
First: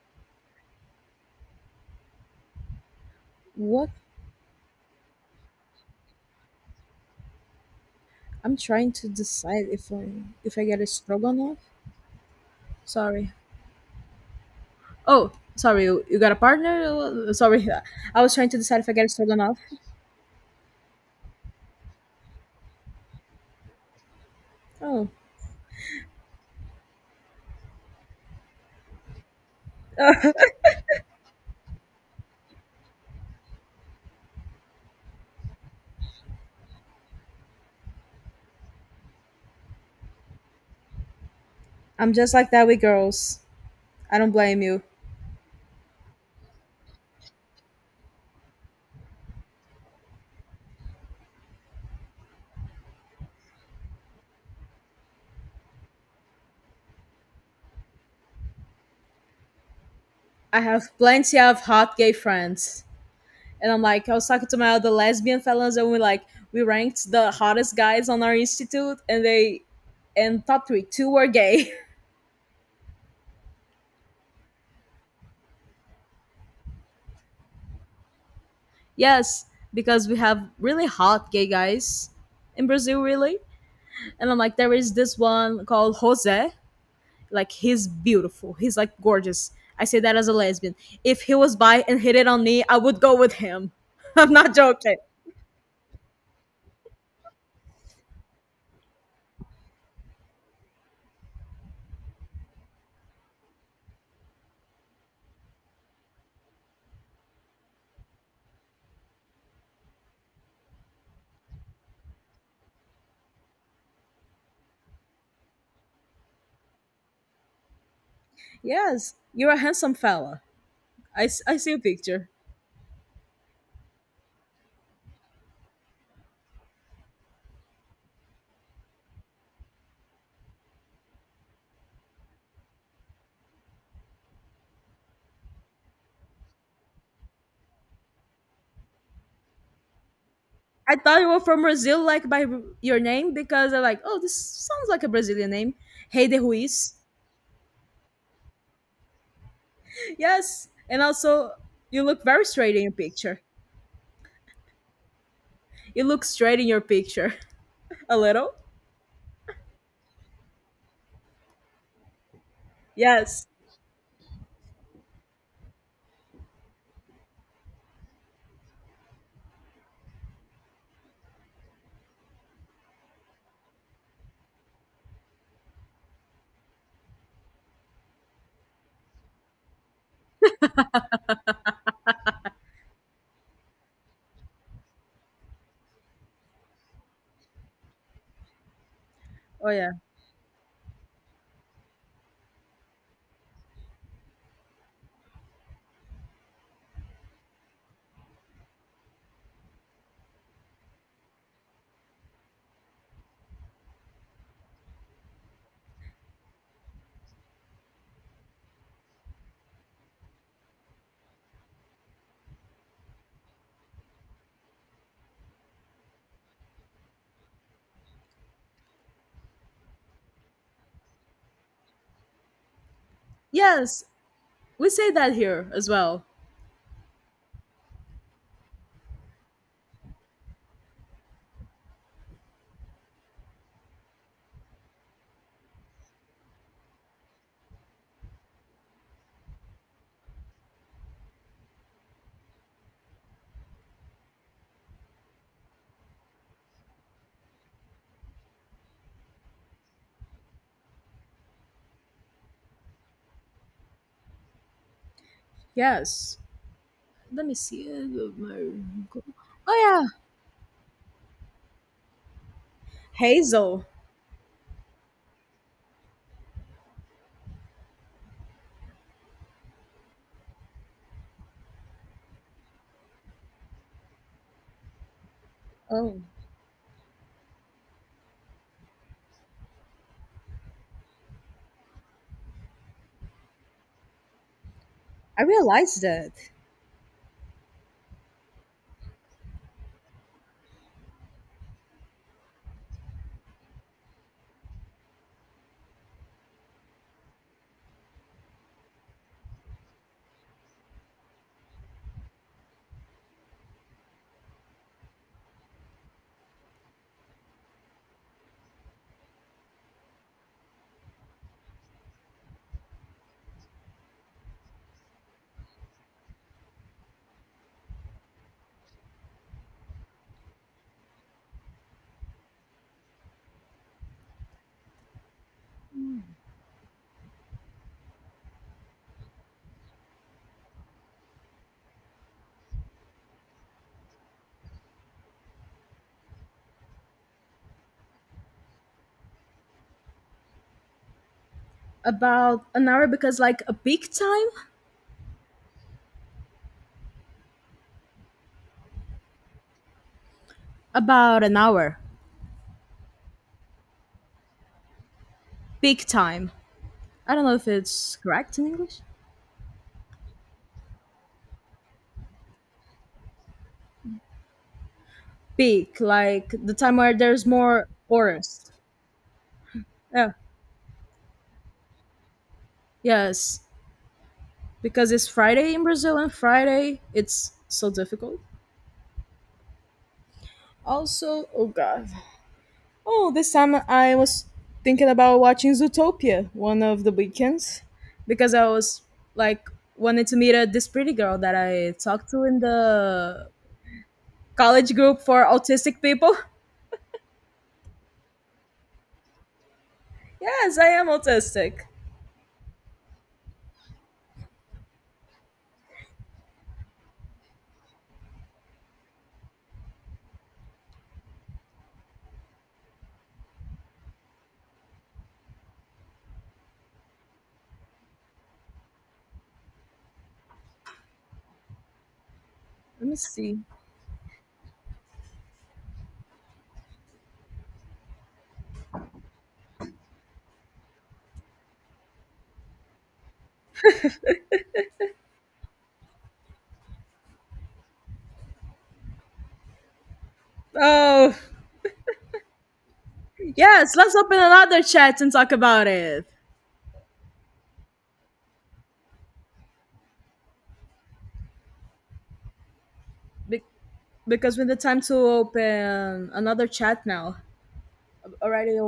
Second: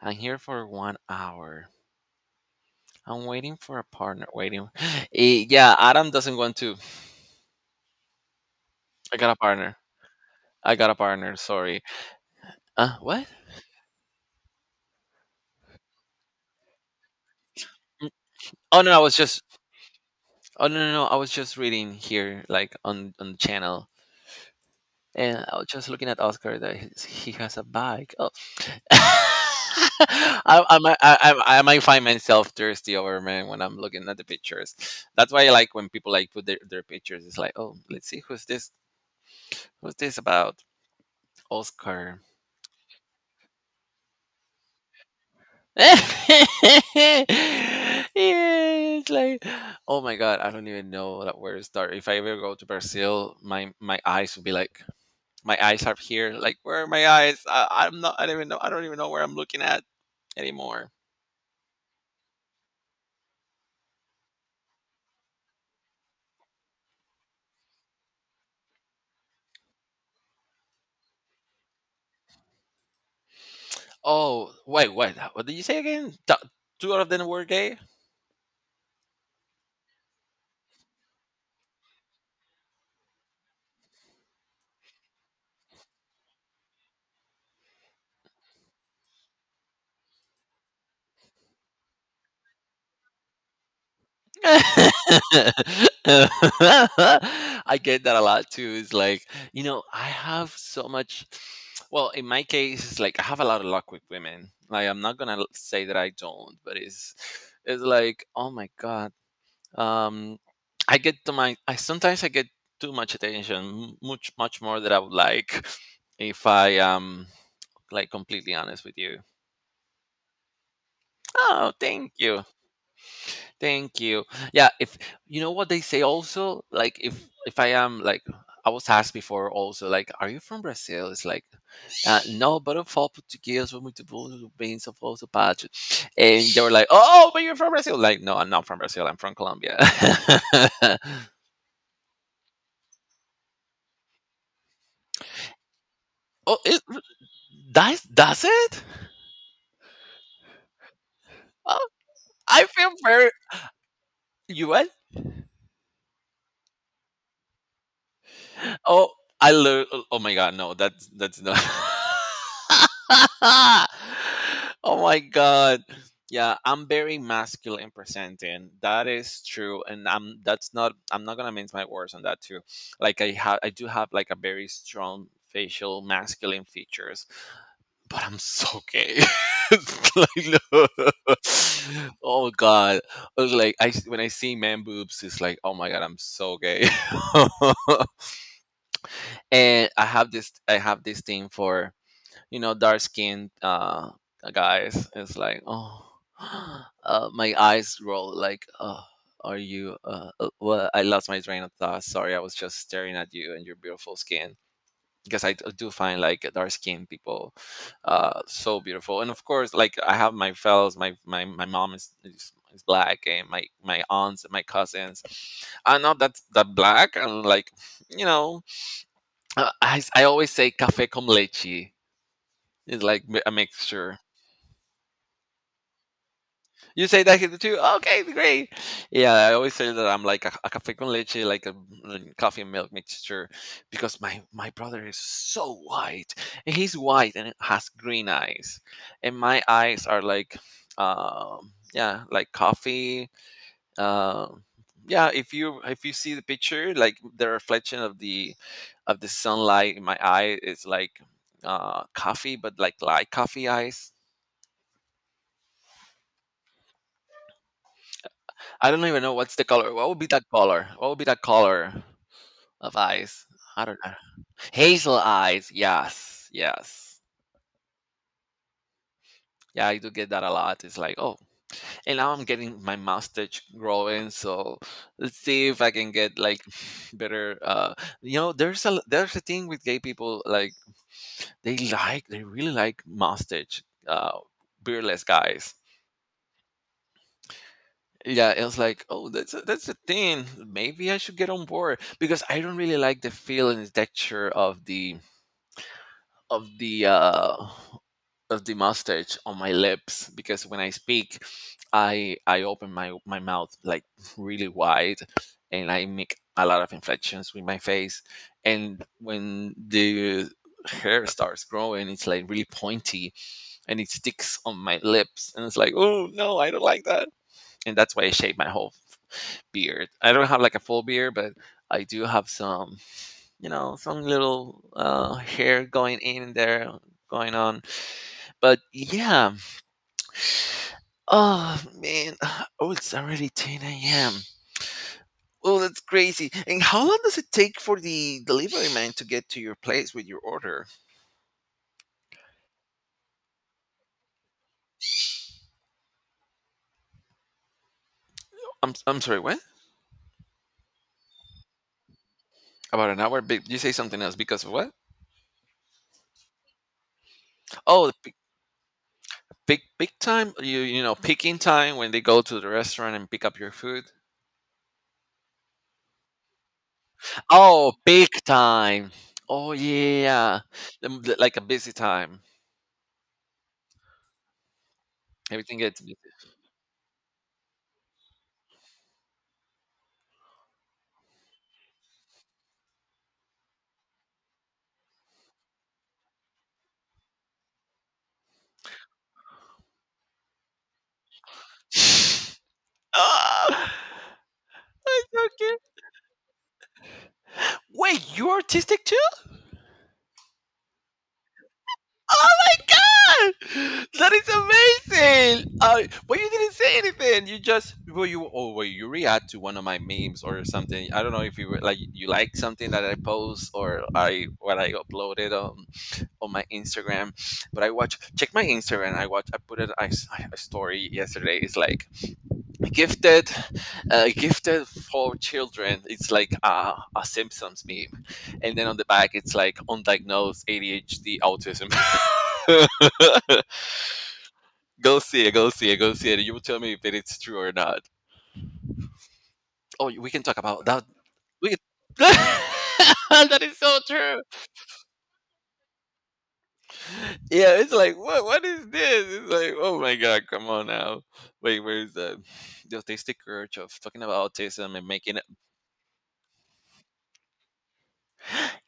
Speaker 1: I'm here for one hour. I'm waiting for a
Speaker 2: What?
Speaker 1: partner, waiting." [gasps] Eh, yeah, Adam doesn't want to.
Speaker 2: I'm trying to
Speaker 1: I got a
Speaker 2: decide
Speaker 1: partner.
Speaker 2: if I if I
Speaker 1: I
Speaker 2: get a
Speaker 1: got a partner,
Speaker 2: stroganoff.
Speaker 1: sorry. "Uh, what?"
Speaker 2: Sorry. Oh, sorry, you, you got a partner? Uh, Sorry,
Speaker 1: Mm.
Speaker 2: [laughs] I was trying to decide
Speaker 1: Oh,
Speaker 2: if
Speaker 1: no,
Speaker 2: I
Speaker 1: I
Speaker 2: get
Speaker 1: was
Speaker 2: it or
Speaker 1: just.
Speaker 2: not.
Speaker 1: Oh, no, no, no, I was just reading here, like, on on the channel,
Speaker 2: Oh,
Speaker 1: and I was just looking at Oscar, that he's he has a bike. Oh, [laughs]
Speaker 2: [laughs]
Speaker 1: I, I, might- I, I I might find myself thirsty over man when I'm looking at the pictures. That's why I like when people like put their, their pictures. It's like, oh, let's see who's this, who's this about
Speaker 2: I'm
Speaker 1: Oscar.
Speaker 2: just like that with girls. I don't blame you.
Speaker 1: [laughs] Yeah, it's like, oh my god, I don't even know that where to start. If I ever go to Brazil, my my eyes will be like, my eyes are here. Like, where are my eyes? I, I'm not. I don't even know. I don't even know where I'm looking at
Speaker 2: I have
Speaker 1: anymore.
Speaker 2: plenty of hot gay friends. And I'm like, I was talking to my other lesbian fellows, and we like we ranked the hottest guys on our institute, and they and top three, two were gay.
Speaker 1: Oh, wait, wait. uh, What did you say again? Th- two out of them were gay?
Speaker 2: [laughs] Yes, because we have really hot gay guys in Brazil, really. And I'm like, there is this one called Jose, like he's beautiful. He's like gorgeous. I say that as a lesbian. If he was bi and hit it on me, I would go with him. [laughs] I'm
Speaker 1: [laughs]
Speaker 2: not joking.
Speaker 1: I get that a lot too. It's like, you know, I have so much. Well, in my case, it's like I have a lot of luck with women. Like, I'm not gonna say that I don't, but it's it's like, oh my god. Um, I get to my. I sometimes I get too much attention, much much more than I would like, if I am like completely honest with
Speaker 2: Yes,
Speaker 1: you.
Speaker 2: you're a handsome fella. I, s- I
Speaker 1: Oh,
Speaker 2: see a
Speaker 1: thank
Speaker 2: picture.
Speaker 1: you. Thank you. Yeah, if you know what they say also, like, if if I am like, I was asked before also, like, are you from Brazil? It's like, uh, no, but I'm from Portuguese, from muito bom, bem, sou falso pátrio. And they were like, "Oh, but you're from Brazil." Like, "No, I'm not from Brazil. I'm from Colombia." [laughs]
Speaker 2: I thought you were from Brazil, like by r- your name, because I'm like, oh, this sounds like a Brazilian name. Hey
Speaker 1: Oh, it.
Speaker 2: Ruiz.
Speaker 1: That's that's it?
Speaker 2: Yes, and also
Speaker 1: Oh,
Speaker 2: you look very
Speaker 1: I
Speaker 2: straight in
Speaker 1: feel
Speaker 2: your
Speaker 1: very
Speaker 2: picture.
Speaker 1: you.
Speaker 2: You look straight in your picture. [laughs] A little.
Speaker 1: Oh, I learned. Oh, oh my god, no, that's that's not.
Speaker 2: Yes.
Speaker 1: [laughs] Oh my god, yeah, I'm very masculine presenting. That is true, and I'm that's not. I'm not gonna mince my words on that too. Like, I have, I do have like a very strong facial masculine features, but I'm so gay. [laughs] It's like, no. [laughs] Oh god, I like I when I see man boobs, it's like, oh my god, I'm so gay. [laughs]
Speaker 2: Oh
Speaker 1: and
Speaker 2: yeah.
Speaker 1: i have this i have this thing for you know dark skinned uh guys. It's like, oh. [gasps] Uh, my eyes roll like, oh. are you uh uh, Well, I lost my train of thought. Sorry, I was just staring at you and your beautiful skin, because i d- do find, like, dark skinned people uh so beautiful. And of course, like, I have my fellows, my my, my mom is, is is black, and my my aunts and my cousins. I'm not that that black. I'm like you know uh, I, s- I always say café con leche. It's like mi- a
Speaker 2: Yes,
Speaker 1: mixture.
Speaker 2: we say that here as well.
Speaker 1: You say that here too? Okay, great. Yeah, I always say that I'm like a, a café con leche, like a mm, coffee and milk mixture, because my my brother is so white. And he's white and has green eyes, and my eyes are like, um, yeah, like coffee. uh, yeah, if you if you see the picture, like, the reflection of the of the sunlight in my eye is like uh coffee, but like light coffee eyes.
Speaker 2: Yes. Let me see. uh,
Speaker 1: I don't even
Speaker 2: Margot.
Speaker 1: know what's the color,
Speaker 2: Oh
Speaker 1: what would
Speaker 2: yeah,
Speaker 1: be that color what would be that color of eyes. I
Speaker 2: Hazel.
Speaker 1: don't know. Hazel eyes, yes, yes. Yeah, I do get that a lot. It's like, oh. And now I'm getting my mustache growing, so let's see if I can
Speaker 2: Oh,
Speaker 1: get like [laughs] [sighs] better. Uh you know there's a there's a thing with gay people, like, they like they really like mustache uh beardless
Speaker 2: I
Speaker 1: guys.
Speaker 2: realized that.
Speaker 1: Yeah, it was like, oh, that's a, that's a thing. Maybe I should get on board, because I don't really like the feel and the texture of the of the uh of the mustache on my lips, because when I speak, i i open my my mouth like really wide, and I make a lot of inflections with my face. And when the hair starts growing, it's like really pointy, and it sticks on my lips, and it's like, oh no, I don't like that. And that's why I shave my whole beard. I don't have like a full beard, but I do have some, you know some little uh hair going in and there, going on. But yeah. Oh man, [sighs] oh, it's already ten a m. Oh, that's crazy. And how long does it take for the delivery man to get to your place with your order?
Speaker 2: About an hour because like a peak time.
Speaker 1: I'm, I'm sorry, what?
Speaker 2: About an hour.
Speaker 1: About an hour. Be- you say something else, because of what?
Speaker 2: Peak time. I don't know if
Speaker 1: Oh.
Speaker 2: it's correct in English.
Speaker 1: Big big time? You you know, picking time, when they go to the restaurant and pick up your food?
Speaker 2: Peak, like the time where there's more
Speaker 1: Oh, big
Speaker 2: tourists.
Speaker 1: time. Oh,
Speaker 2: Yeah.
Speaker 1: yeah. Um, th- Like a busy time.
Speaker 2: Yes. Because it's Friday
Speaker 1: Everything
Speaker 2: in
Speaker 1: gets busy.
Speaker 2: Brazil and Friday it's so difficult. Also, oh god. Oh, this time I was thinking about watching Zootopia one of the weekends because I was like wanted to meet a, this pretty girl that I talked to in
Speaker 1: [sighs] [laughs]
Speaker 2: the
Speaker 1: Ah,
Speaker 2: college group
Speaker 1: that's
Speaker 2: for
Speaker 1: okay.
Speaker 2: autistic people. [laughs]
Speaker 1: Wait, you're artistic too?
Speaker 2: Yes, I am autistic.
Speaker 1: Oh my god! That is amazing! Uh, well, you didn't say anything. You just, well, you, oh, well, you react to one of my memes or something. I don't know if you were, like, you like something that I post or I what I uploaded on on my Instagram. But I watch, check my Instagram. I watch, I put it I a story yesterday. It's like
Speaker 2: Let me
Speaker 1: gifted,
Speaker 2: see.
Speaker 1: uh, gifted for children. It's like a, a Simpsons meme. And then on the back, it's like undiagnosed A D H D autism. [laughs] Go see it, go see it, go see it. You will tell me if it's true or not. Oh, we can talk about that.
Speaker 2: Oh,
Speaker 1: We can... [laughs] That is
Speaker 2: yes,
Speaker 1: so
Speaker 2: let's open
Speaker 1: true.
Speaker 2: another chat and talk about it.
Speaker 1: Yeah, it's like what what is this? It's like, oh my god, come on now. Wait, where's the the autistic
Speaker 2: Be-
Speaker 1: urge of talking about
Speaker 2: because we need
Speaker 1: autism
Speaker 2: time
Speaker 1: and
Speaker 2: to
Speaker 1: making it
Speaker 2: open another chat now. Already